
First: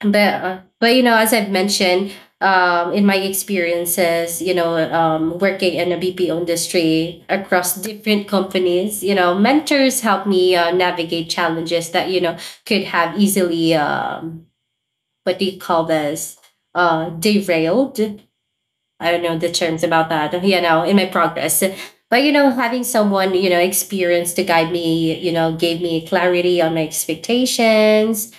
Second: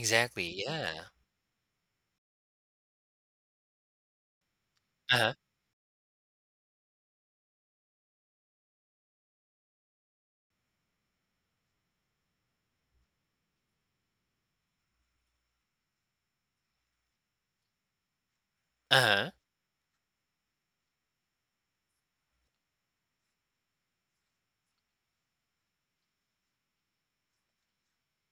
[SPEAKER 1] But you
[SPEAKER 2] yeah.
[SPEAKER 1] know, as I've mentioned, in my experiences, you know,
[SPEAKER 2] Uh-huh,
[SPEAKER 1] working in a BPO industry across different companies, you know, mentors helped me navigate challenges that, you know, could have easily, what do you call this, derailed. I don't
[SPEAKER 2] uh-huh,
[SPEAKER 1] know the terms about that, you know, in my progress. But you know, having someone, you know, experienced to guide me, you know, gave me clarity on my expectations,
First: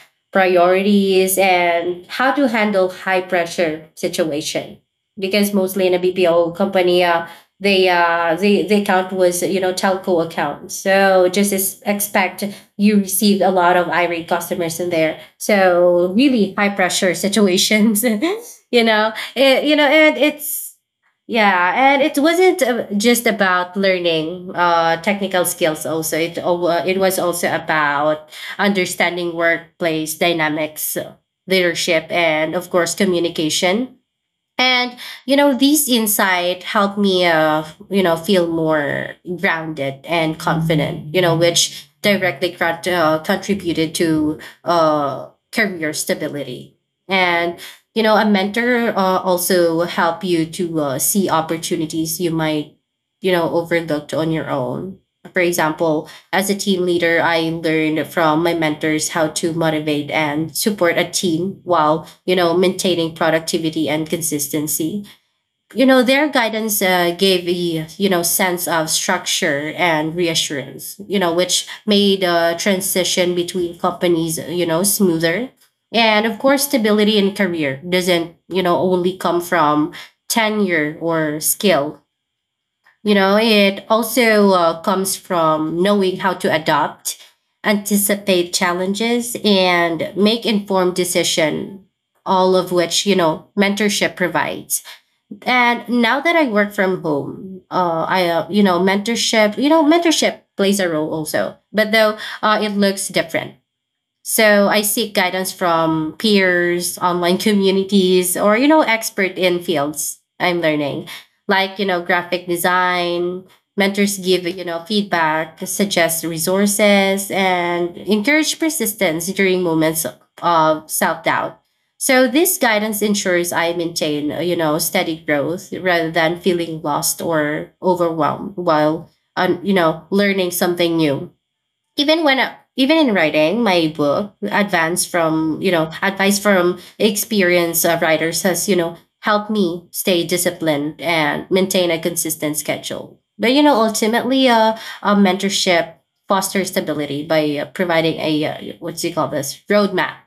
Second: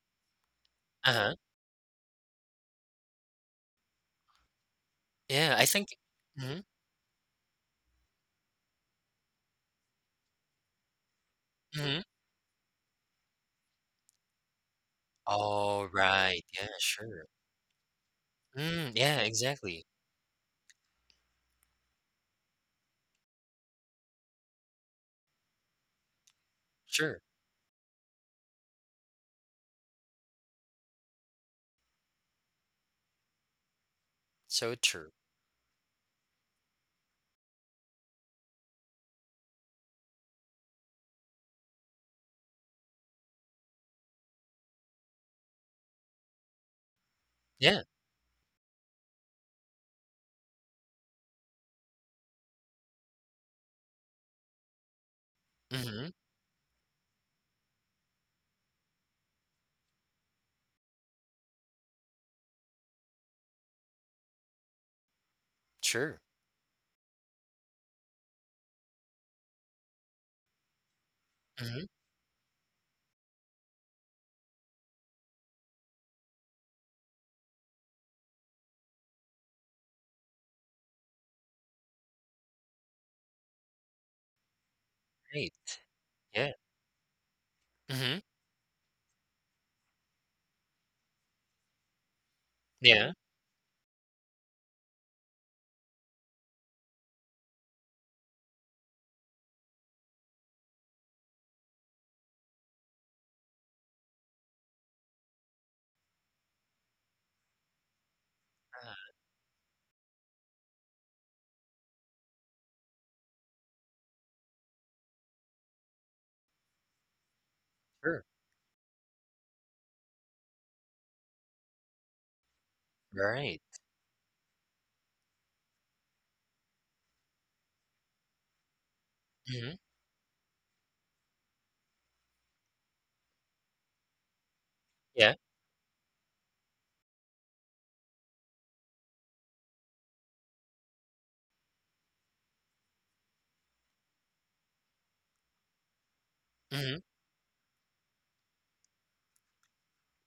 [SPEAKER 2] uh-huh,
[SPEAKER 1] priorities, and how to handle high pressure situation. Because
[SPEAKER 2] yeah, I
[SPEAKER 1] mostly in
[SPEAKER 2] think
[SPEAKER 1] a BPO
[SPEAKER 2] mhm,
[SPEAKER 1] company, the account was, you know, telco account. So just as
[SPEAKER 2] mhm.
[SPEAKER 1] expect, you received a lot of irate customers in there.
[SPEAKER 2] Oh,
[SPEAKER 1] So
[SPEAKER 2] right,
[SPEAKER 1] really
[SPEAKER 2] yeah,
[SPEAKER 1] high pressure
[SPEAKER 2] sure.
[SPEAKER 1] situations, *laughs* you
[SPEAKER 2] Mm,
[SPEAKER 1] know,
[SPEAKER 2] yeah,
[SPEAKER 1] it, you
[SPEAKER 2] exactly.
[SPEAKER 1] know, and it's yeah, and it wasn't just about learning technical skills. Also, it was
[SPEAKER 2] Sure,
[SPEAKER 1] also about understanding workplace dynamics, leadership, and of course communication.
[SPEAKER 2] so
[SPEAKER 1] And
[SPEAKER 2] true.
[SPEAKER 1] you know, these insight helped me, you know, feel more grounded and confident. You know, which directly contributed to career stability. And
[SPEAKER 2] Yeah,
[SPEAKER 1] you know, a mentor also help you to see opportunities you might, you know, overlooked on your own. For
[SPEAKER 2] mhm,
[SPEAKER 1] example, as a team leader, I learned from my mentors how to motivate and support a team while, you know, maintaining productivity and consistency. You know,
[SPEAKER 2] sure,
[SPEAKER 1] their guidance gave a, you know, sense of structure and reassurance, you know, which
[SPEAKER 2] mhm,
[SPEAKER 1] made the transition between companies, you know, smoother. And of course, stability in career doesn't, you know, only come from tenure or skill. You know, it also comes
[SPEAKER 2] great,
[SPEAKER 1] from knowing how
[SPEAKER 2] yeah,
[SPEAKER 1] to adopt,
[SPEAKER 2] mhm,
[SPEAKER 1] anticipate challenges, and make informed decision. All of which
[SPEAKER 2] yeah,
[SPEAKER 1] mentorship provides. And now that I work from home, I mentorship plays a role also, but though it looks different. So I seek guidance from peers, online communities, or
[SPEAKER 2] uh,
[SPEAKER 1] expert in fields I'm learning, like graphic design. Mentors give feedback, suggest resources, and
[SPEAKER 2] sure,
[SPEAKER 1] encourage persistence during moments of self doubt. So this guidance ensures
[SPEAKER 2] right,
[SPEAKER 1] I maintain steady growth rather than feeling lost or overwhelmed while
[SPEAKER 2] mhm,
[SPEAKER 1] learning something new, even in writing my book, advance
[SPEAKER 2] yeah,
[SPEAKER 1] from advice from experienced writers has helped me stay disciplined and maintain a consistent schedule, but ultimately mentorship fosters
[SPEAKER 2] mhm,
[SPEAKER 1] stability by providing a what do you call this, roadmap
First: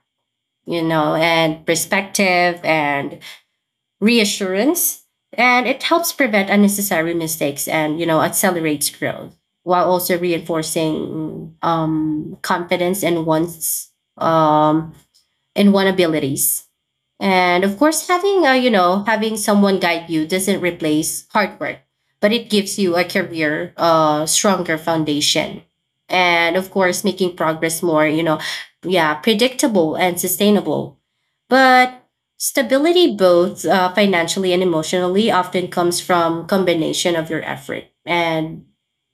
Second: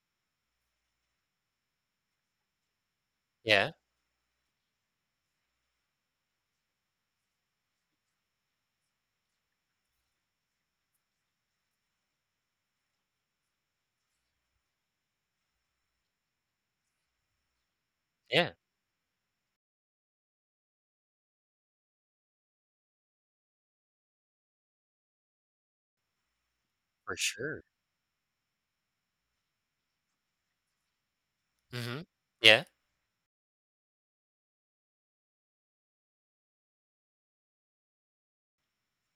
[SPEAKER 1] and perspective and
[SPEAKER 2] yeah,
[SPEAKER 1] reassurance. And it helps prevent unnecessary mistakes and accelerates growth while also reinforcing confidence um, in one abilities. And of course, having
[SPEAKER 2] yeah,
[SPEAKER 1] having someone guide you doesn't replace hard work, but it gives you a stronger foundation, and of course,
[SPEAKER 2] for
[SPEAKER 1] making
[SPEAKER 2] sure,
[SPEAKER 1] progress more yeah, predictable and sustainable.
[SPEAKER 2] mhm,
[SPEAKER 1] But
[SPEAKER 2] yeah,
[SPEAKER 1] stability, both financially and emotionally, often comes from combination of your effort and,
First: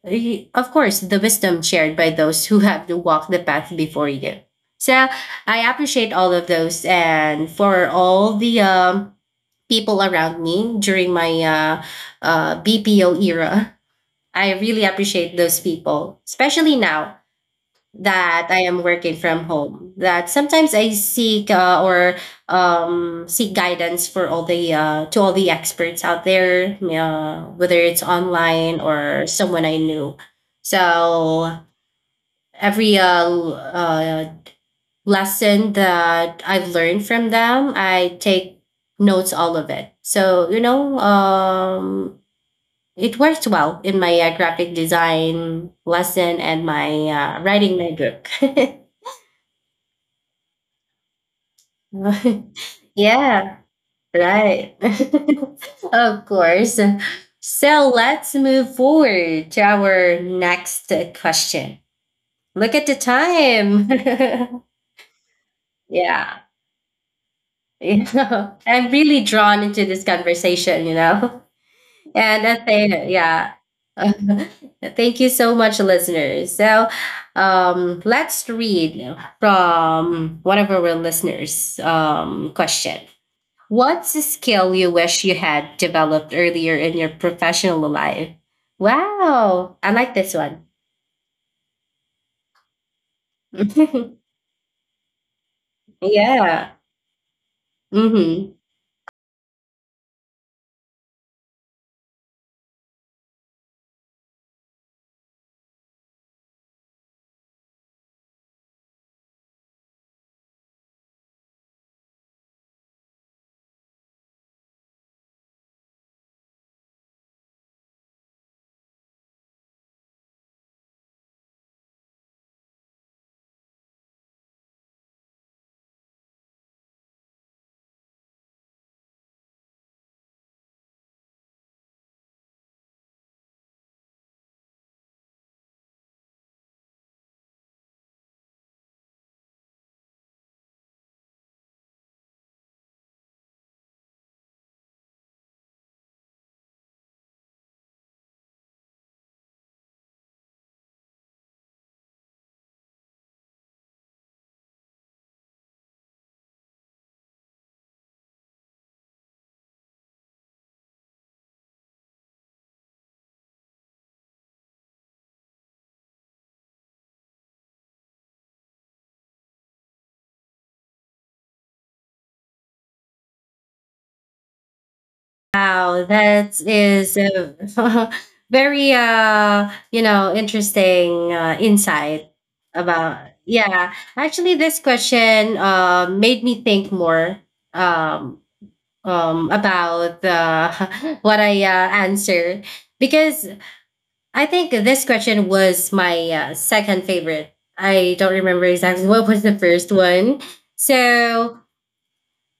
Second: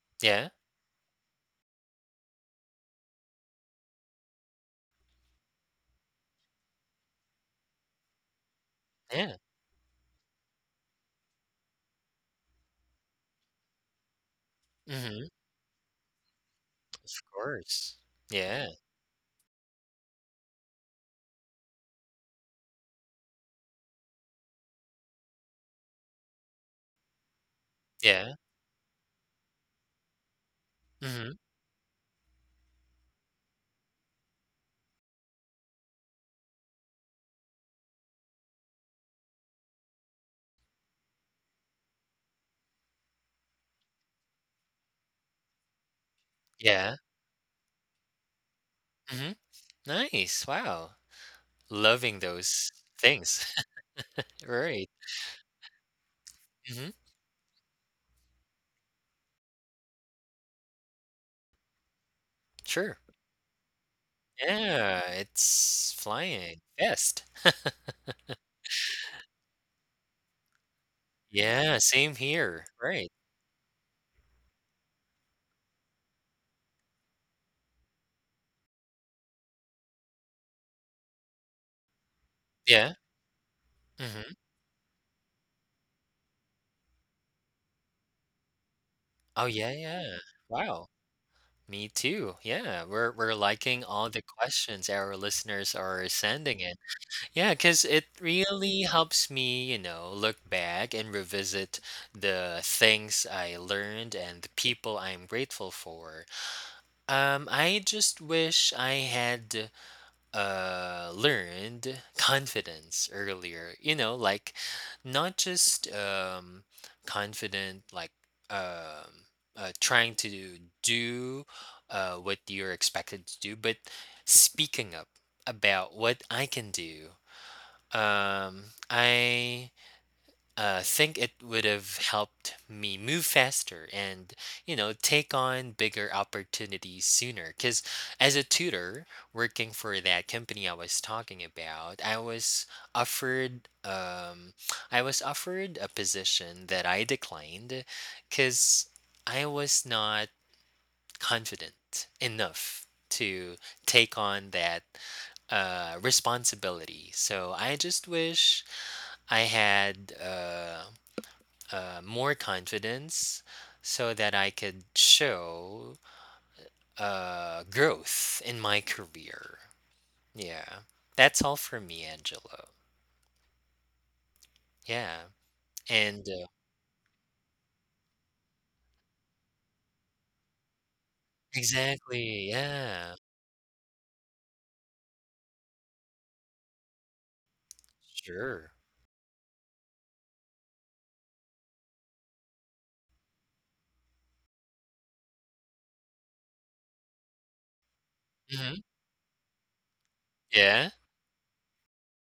[SPEAKER 2] yeah.
[SPEAKER 1] of course, the wisdom shared by those who have walked the path before you. So I appreciate all of those, and for all the
[SPEAKER 2] Yeah,
[SPEAKER 1] people around me during my BPO era. I really
[SPEAKER 2] mhm,
[SPEAKER 1] appreciate those people, especially
[SPEAKER 2] of
[SPEAKER 1] now
[SPEAKER 2] course.
[SPEAKER 1] that I
[SPEAKER 2] Yeah,
[SPEAKER 1] am working from home. That sometimes I seek guidance, for all the to all the experts out there, whether it's
[SPEAKER 2] yeah,
[SPEAKER 1] online or someone I knew.
[SPEAKER 2] mhm,
[SPEAKER 1] So every lesson that I've learned from them, I take notes all of it. So, it worked well in my graphic design lesson and
[SPEAKER 2] yeah,
[SPEAKER 1] my writing my book.
[SPEAKER 2] mhm, nice, wow, loving those
[SPEAKER 1] *laughs*
[SPEAKER 2] things.
[SPEAKER 1] Yeah,
[SPEAKER 2] *laughs*
[SPEAKER 1] right.
[SPEAKER 2] Right,
[SPEAKER 1] *laughs* Of course.
[SPEAKER 2] mhm,
[SPEAKER 1] So let's move forward to our next question. Look at
[SPEAKER 2] sure.
[SPEAKER 1] the time.
[SPEAKER 2] Yeah, it's
[SPEAKER 1] *laughs* Yeah.
[SPEAKER 2] flying fast. *laughs*
[SPEAKER 1] I'm really drawn into this conversation.
[SPEAKER 2] Yeah, same
[SPEAKER 1] Yeah, and
[SPEAKER 2] here,
[SPEAKER 1] that's
[SPEAKER 2] right,
[SPEAKER 1] it. Yeah. *laughs* Thank you so much, listeners. So let's read from one of our listeners'
[SPEAKER 2] yeah,
[SPEAKER 1] question. What's a
[SPEAKER 2] mhm.
[SPEAKER 1] skill you wish you had developed earlier in your professional life?
[SPEAKER 2] Oh, yeah,
[SPEAKER 1] Wow. I like
[SPEAKER 2] yeah,
[SPEAKER 1] this one.
[SPEAKER 2] wow, me too, yeah, we're liking all the questions our listeners are
[SPEAKER 1] *laughs*
[SPEAKER 2] sending
[SPEAKER 1] Yeah.
[SPEAKER 2] in. Yeah, because it
[SPEAKER 1] Mm-hmm.
[SPEAKER 2] really helps me, look back and revisit the things I learned and the people I'm grateful for. I just wish I had learned confidence earlier, like not just confident, like um, trying to do what you're expected to do, but speaking up about what I can do I think it would have helped me move faster and take on bigger opportunities sooner. Because as a tutor working for that company I was talking about, I was offered *tsk* I was offered a position that I declined because I was not confident enough to take on that responsibility. So I just wish I had more confidence so that I could show growth in my career. Yeah. That's all for me, Angelo. Yeah.
[SPEAKER 1] Wow,
[SPEAKER 2] And
[SPEAKER 1] that is a *laughs* very interesting insight
[SPEAKER 2] exactly.
[SPEAKER 1] about
[SPEAKER 2] Yeah.
[SPEAKER 1] yeah. Actually, this question made me think more um,
[SPEAKER 2] Sure.
[SPEAKER 1] about *laughs* what I answer, because I think this question was my second favorite. I don't remember exactly
[SPEAKER 2] Hmm.
[SPEAKER 1] what was the first one.
[SPEAKER 2] Yeah.
[SPEAKER 1] So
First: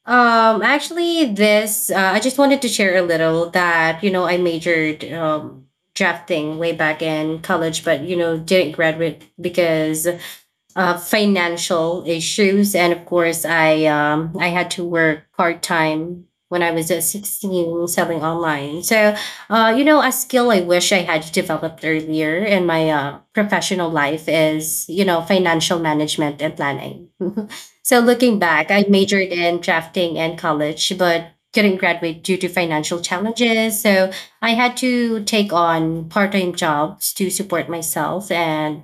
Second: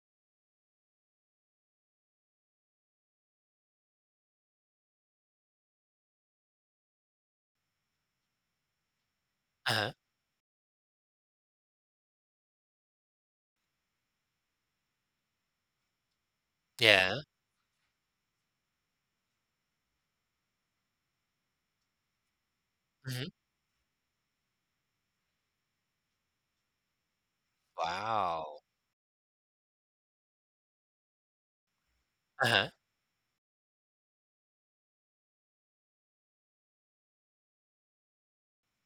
[SPEAKER 1] actually, this I just wanted to share a little that I majored drafting way back in college, but didn't graduate
[SPEAKER 2] Uh huh.
[SPEAKER 1] because financial issues, and of course, I I had to work part time when I was at
[SPEAKER 2] Yeah.
[SPEAKER 1] 16 selling online. So, a skill I wish I had developed earlier in my
[SPEAKER 2] Hmm.
[SPEAKER 1] professional life is financial management and planning. *laughs* So, looking
[SPEAKER 2] Wow.
[SPEAKER 1] back, I majored in drafting in college, but couldn't graduate due
[SPEAKER 2] Uh
[SPEAKER 1] to
[SPEAKER 2] huh.
[SPEAKER 1] financial challenges. So I had to take on part time jobs to support myself and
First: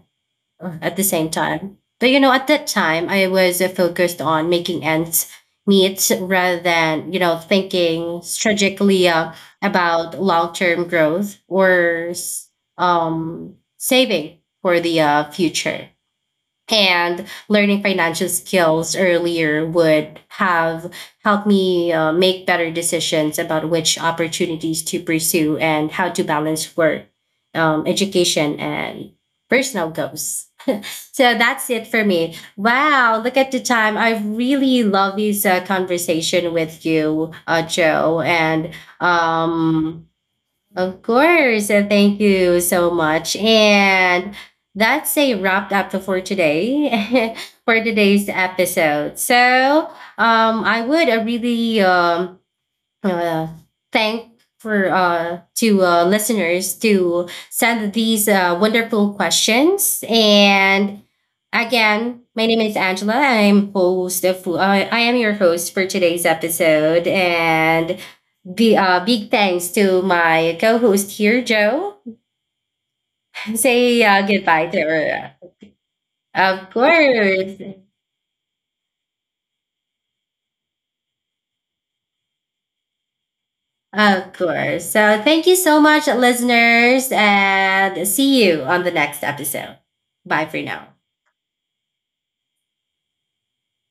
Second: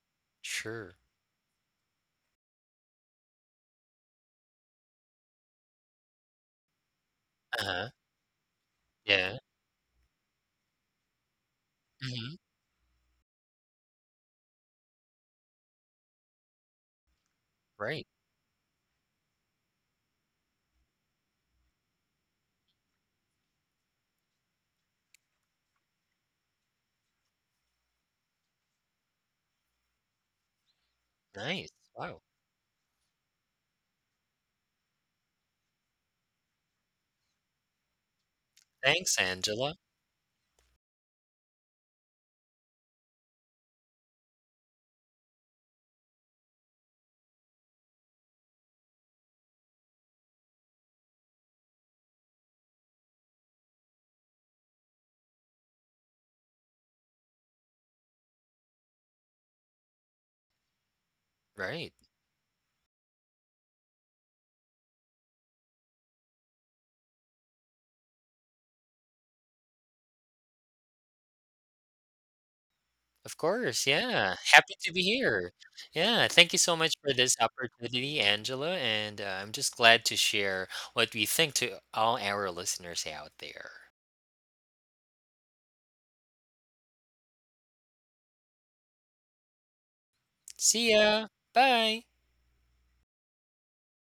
[SPEAKER 1] at
[SPEAKER 2] Sure.
[SPEAKER 1] the same time. But at that time, I was focused on making ends meet rather than
[SPEAKER 2] Uh huh.
[SPEAKER 1] thinking strategically
[SPEAKER 2] Yeah.
[SPEAKER 1] about long term growth or
[SPEAKER 2] Hmm.
[SPEAKER 1] saving for the future. And learning
[SPEAKER 2] Right.
[SPEAKER 1] financial skills earlier would have helped me make better decisions about which opportunities to pursue and how to balance work, education, and personal goals. So that's
[SPEAKER 2] Nice.
[SPEAKER 1] it for
[SPEAKER 2] Wow.
[SPEAKER 1] me. Wow, look at the time. I really love this conversation with you, Joe. And
[SPEAKER 2] Thanks, Angela.
[SPEAKER 1] um, of course, thank you so much. And that's a wrap up for today, *laughs* for today's episode. So I would really. Uh, thank for to listeners to send these wonderful questions. And
[SPEAKER 2] Right.
[SPEAKER 1] again, my name is Angela. I am your host for today's episode. And big thanks to my co-host here, Joe.
[SPEAKER 2] Of course,
[SPEAKER 1] Say
[SPEAKER 2] yeah. Happy
[SPEAKER 1] goodbye to
[SPEAKER 2] to be
[SPEAKER 1] her.
[SPEAKER 2] here. Yeah, thank you so
[SPEAKER 1] Of
[SPEAKER 2] much for this
[SPEAKER 1] course
[SPEAKER 2] opportunity, Angela. And I'm just glad to share what we think to all our listeners out there.
[SPEAKER 1] of course So thank you so much, listeners, and see you on the next episode. Bye for
[SPEAKER 2] See
[SPEAKER 1] now.
[SPEAKER 2] ya. Bye.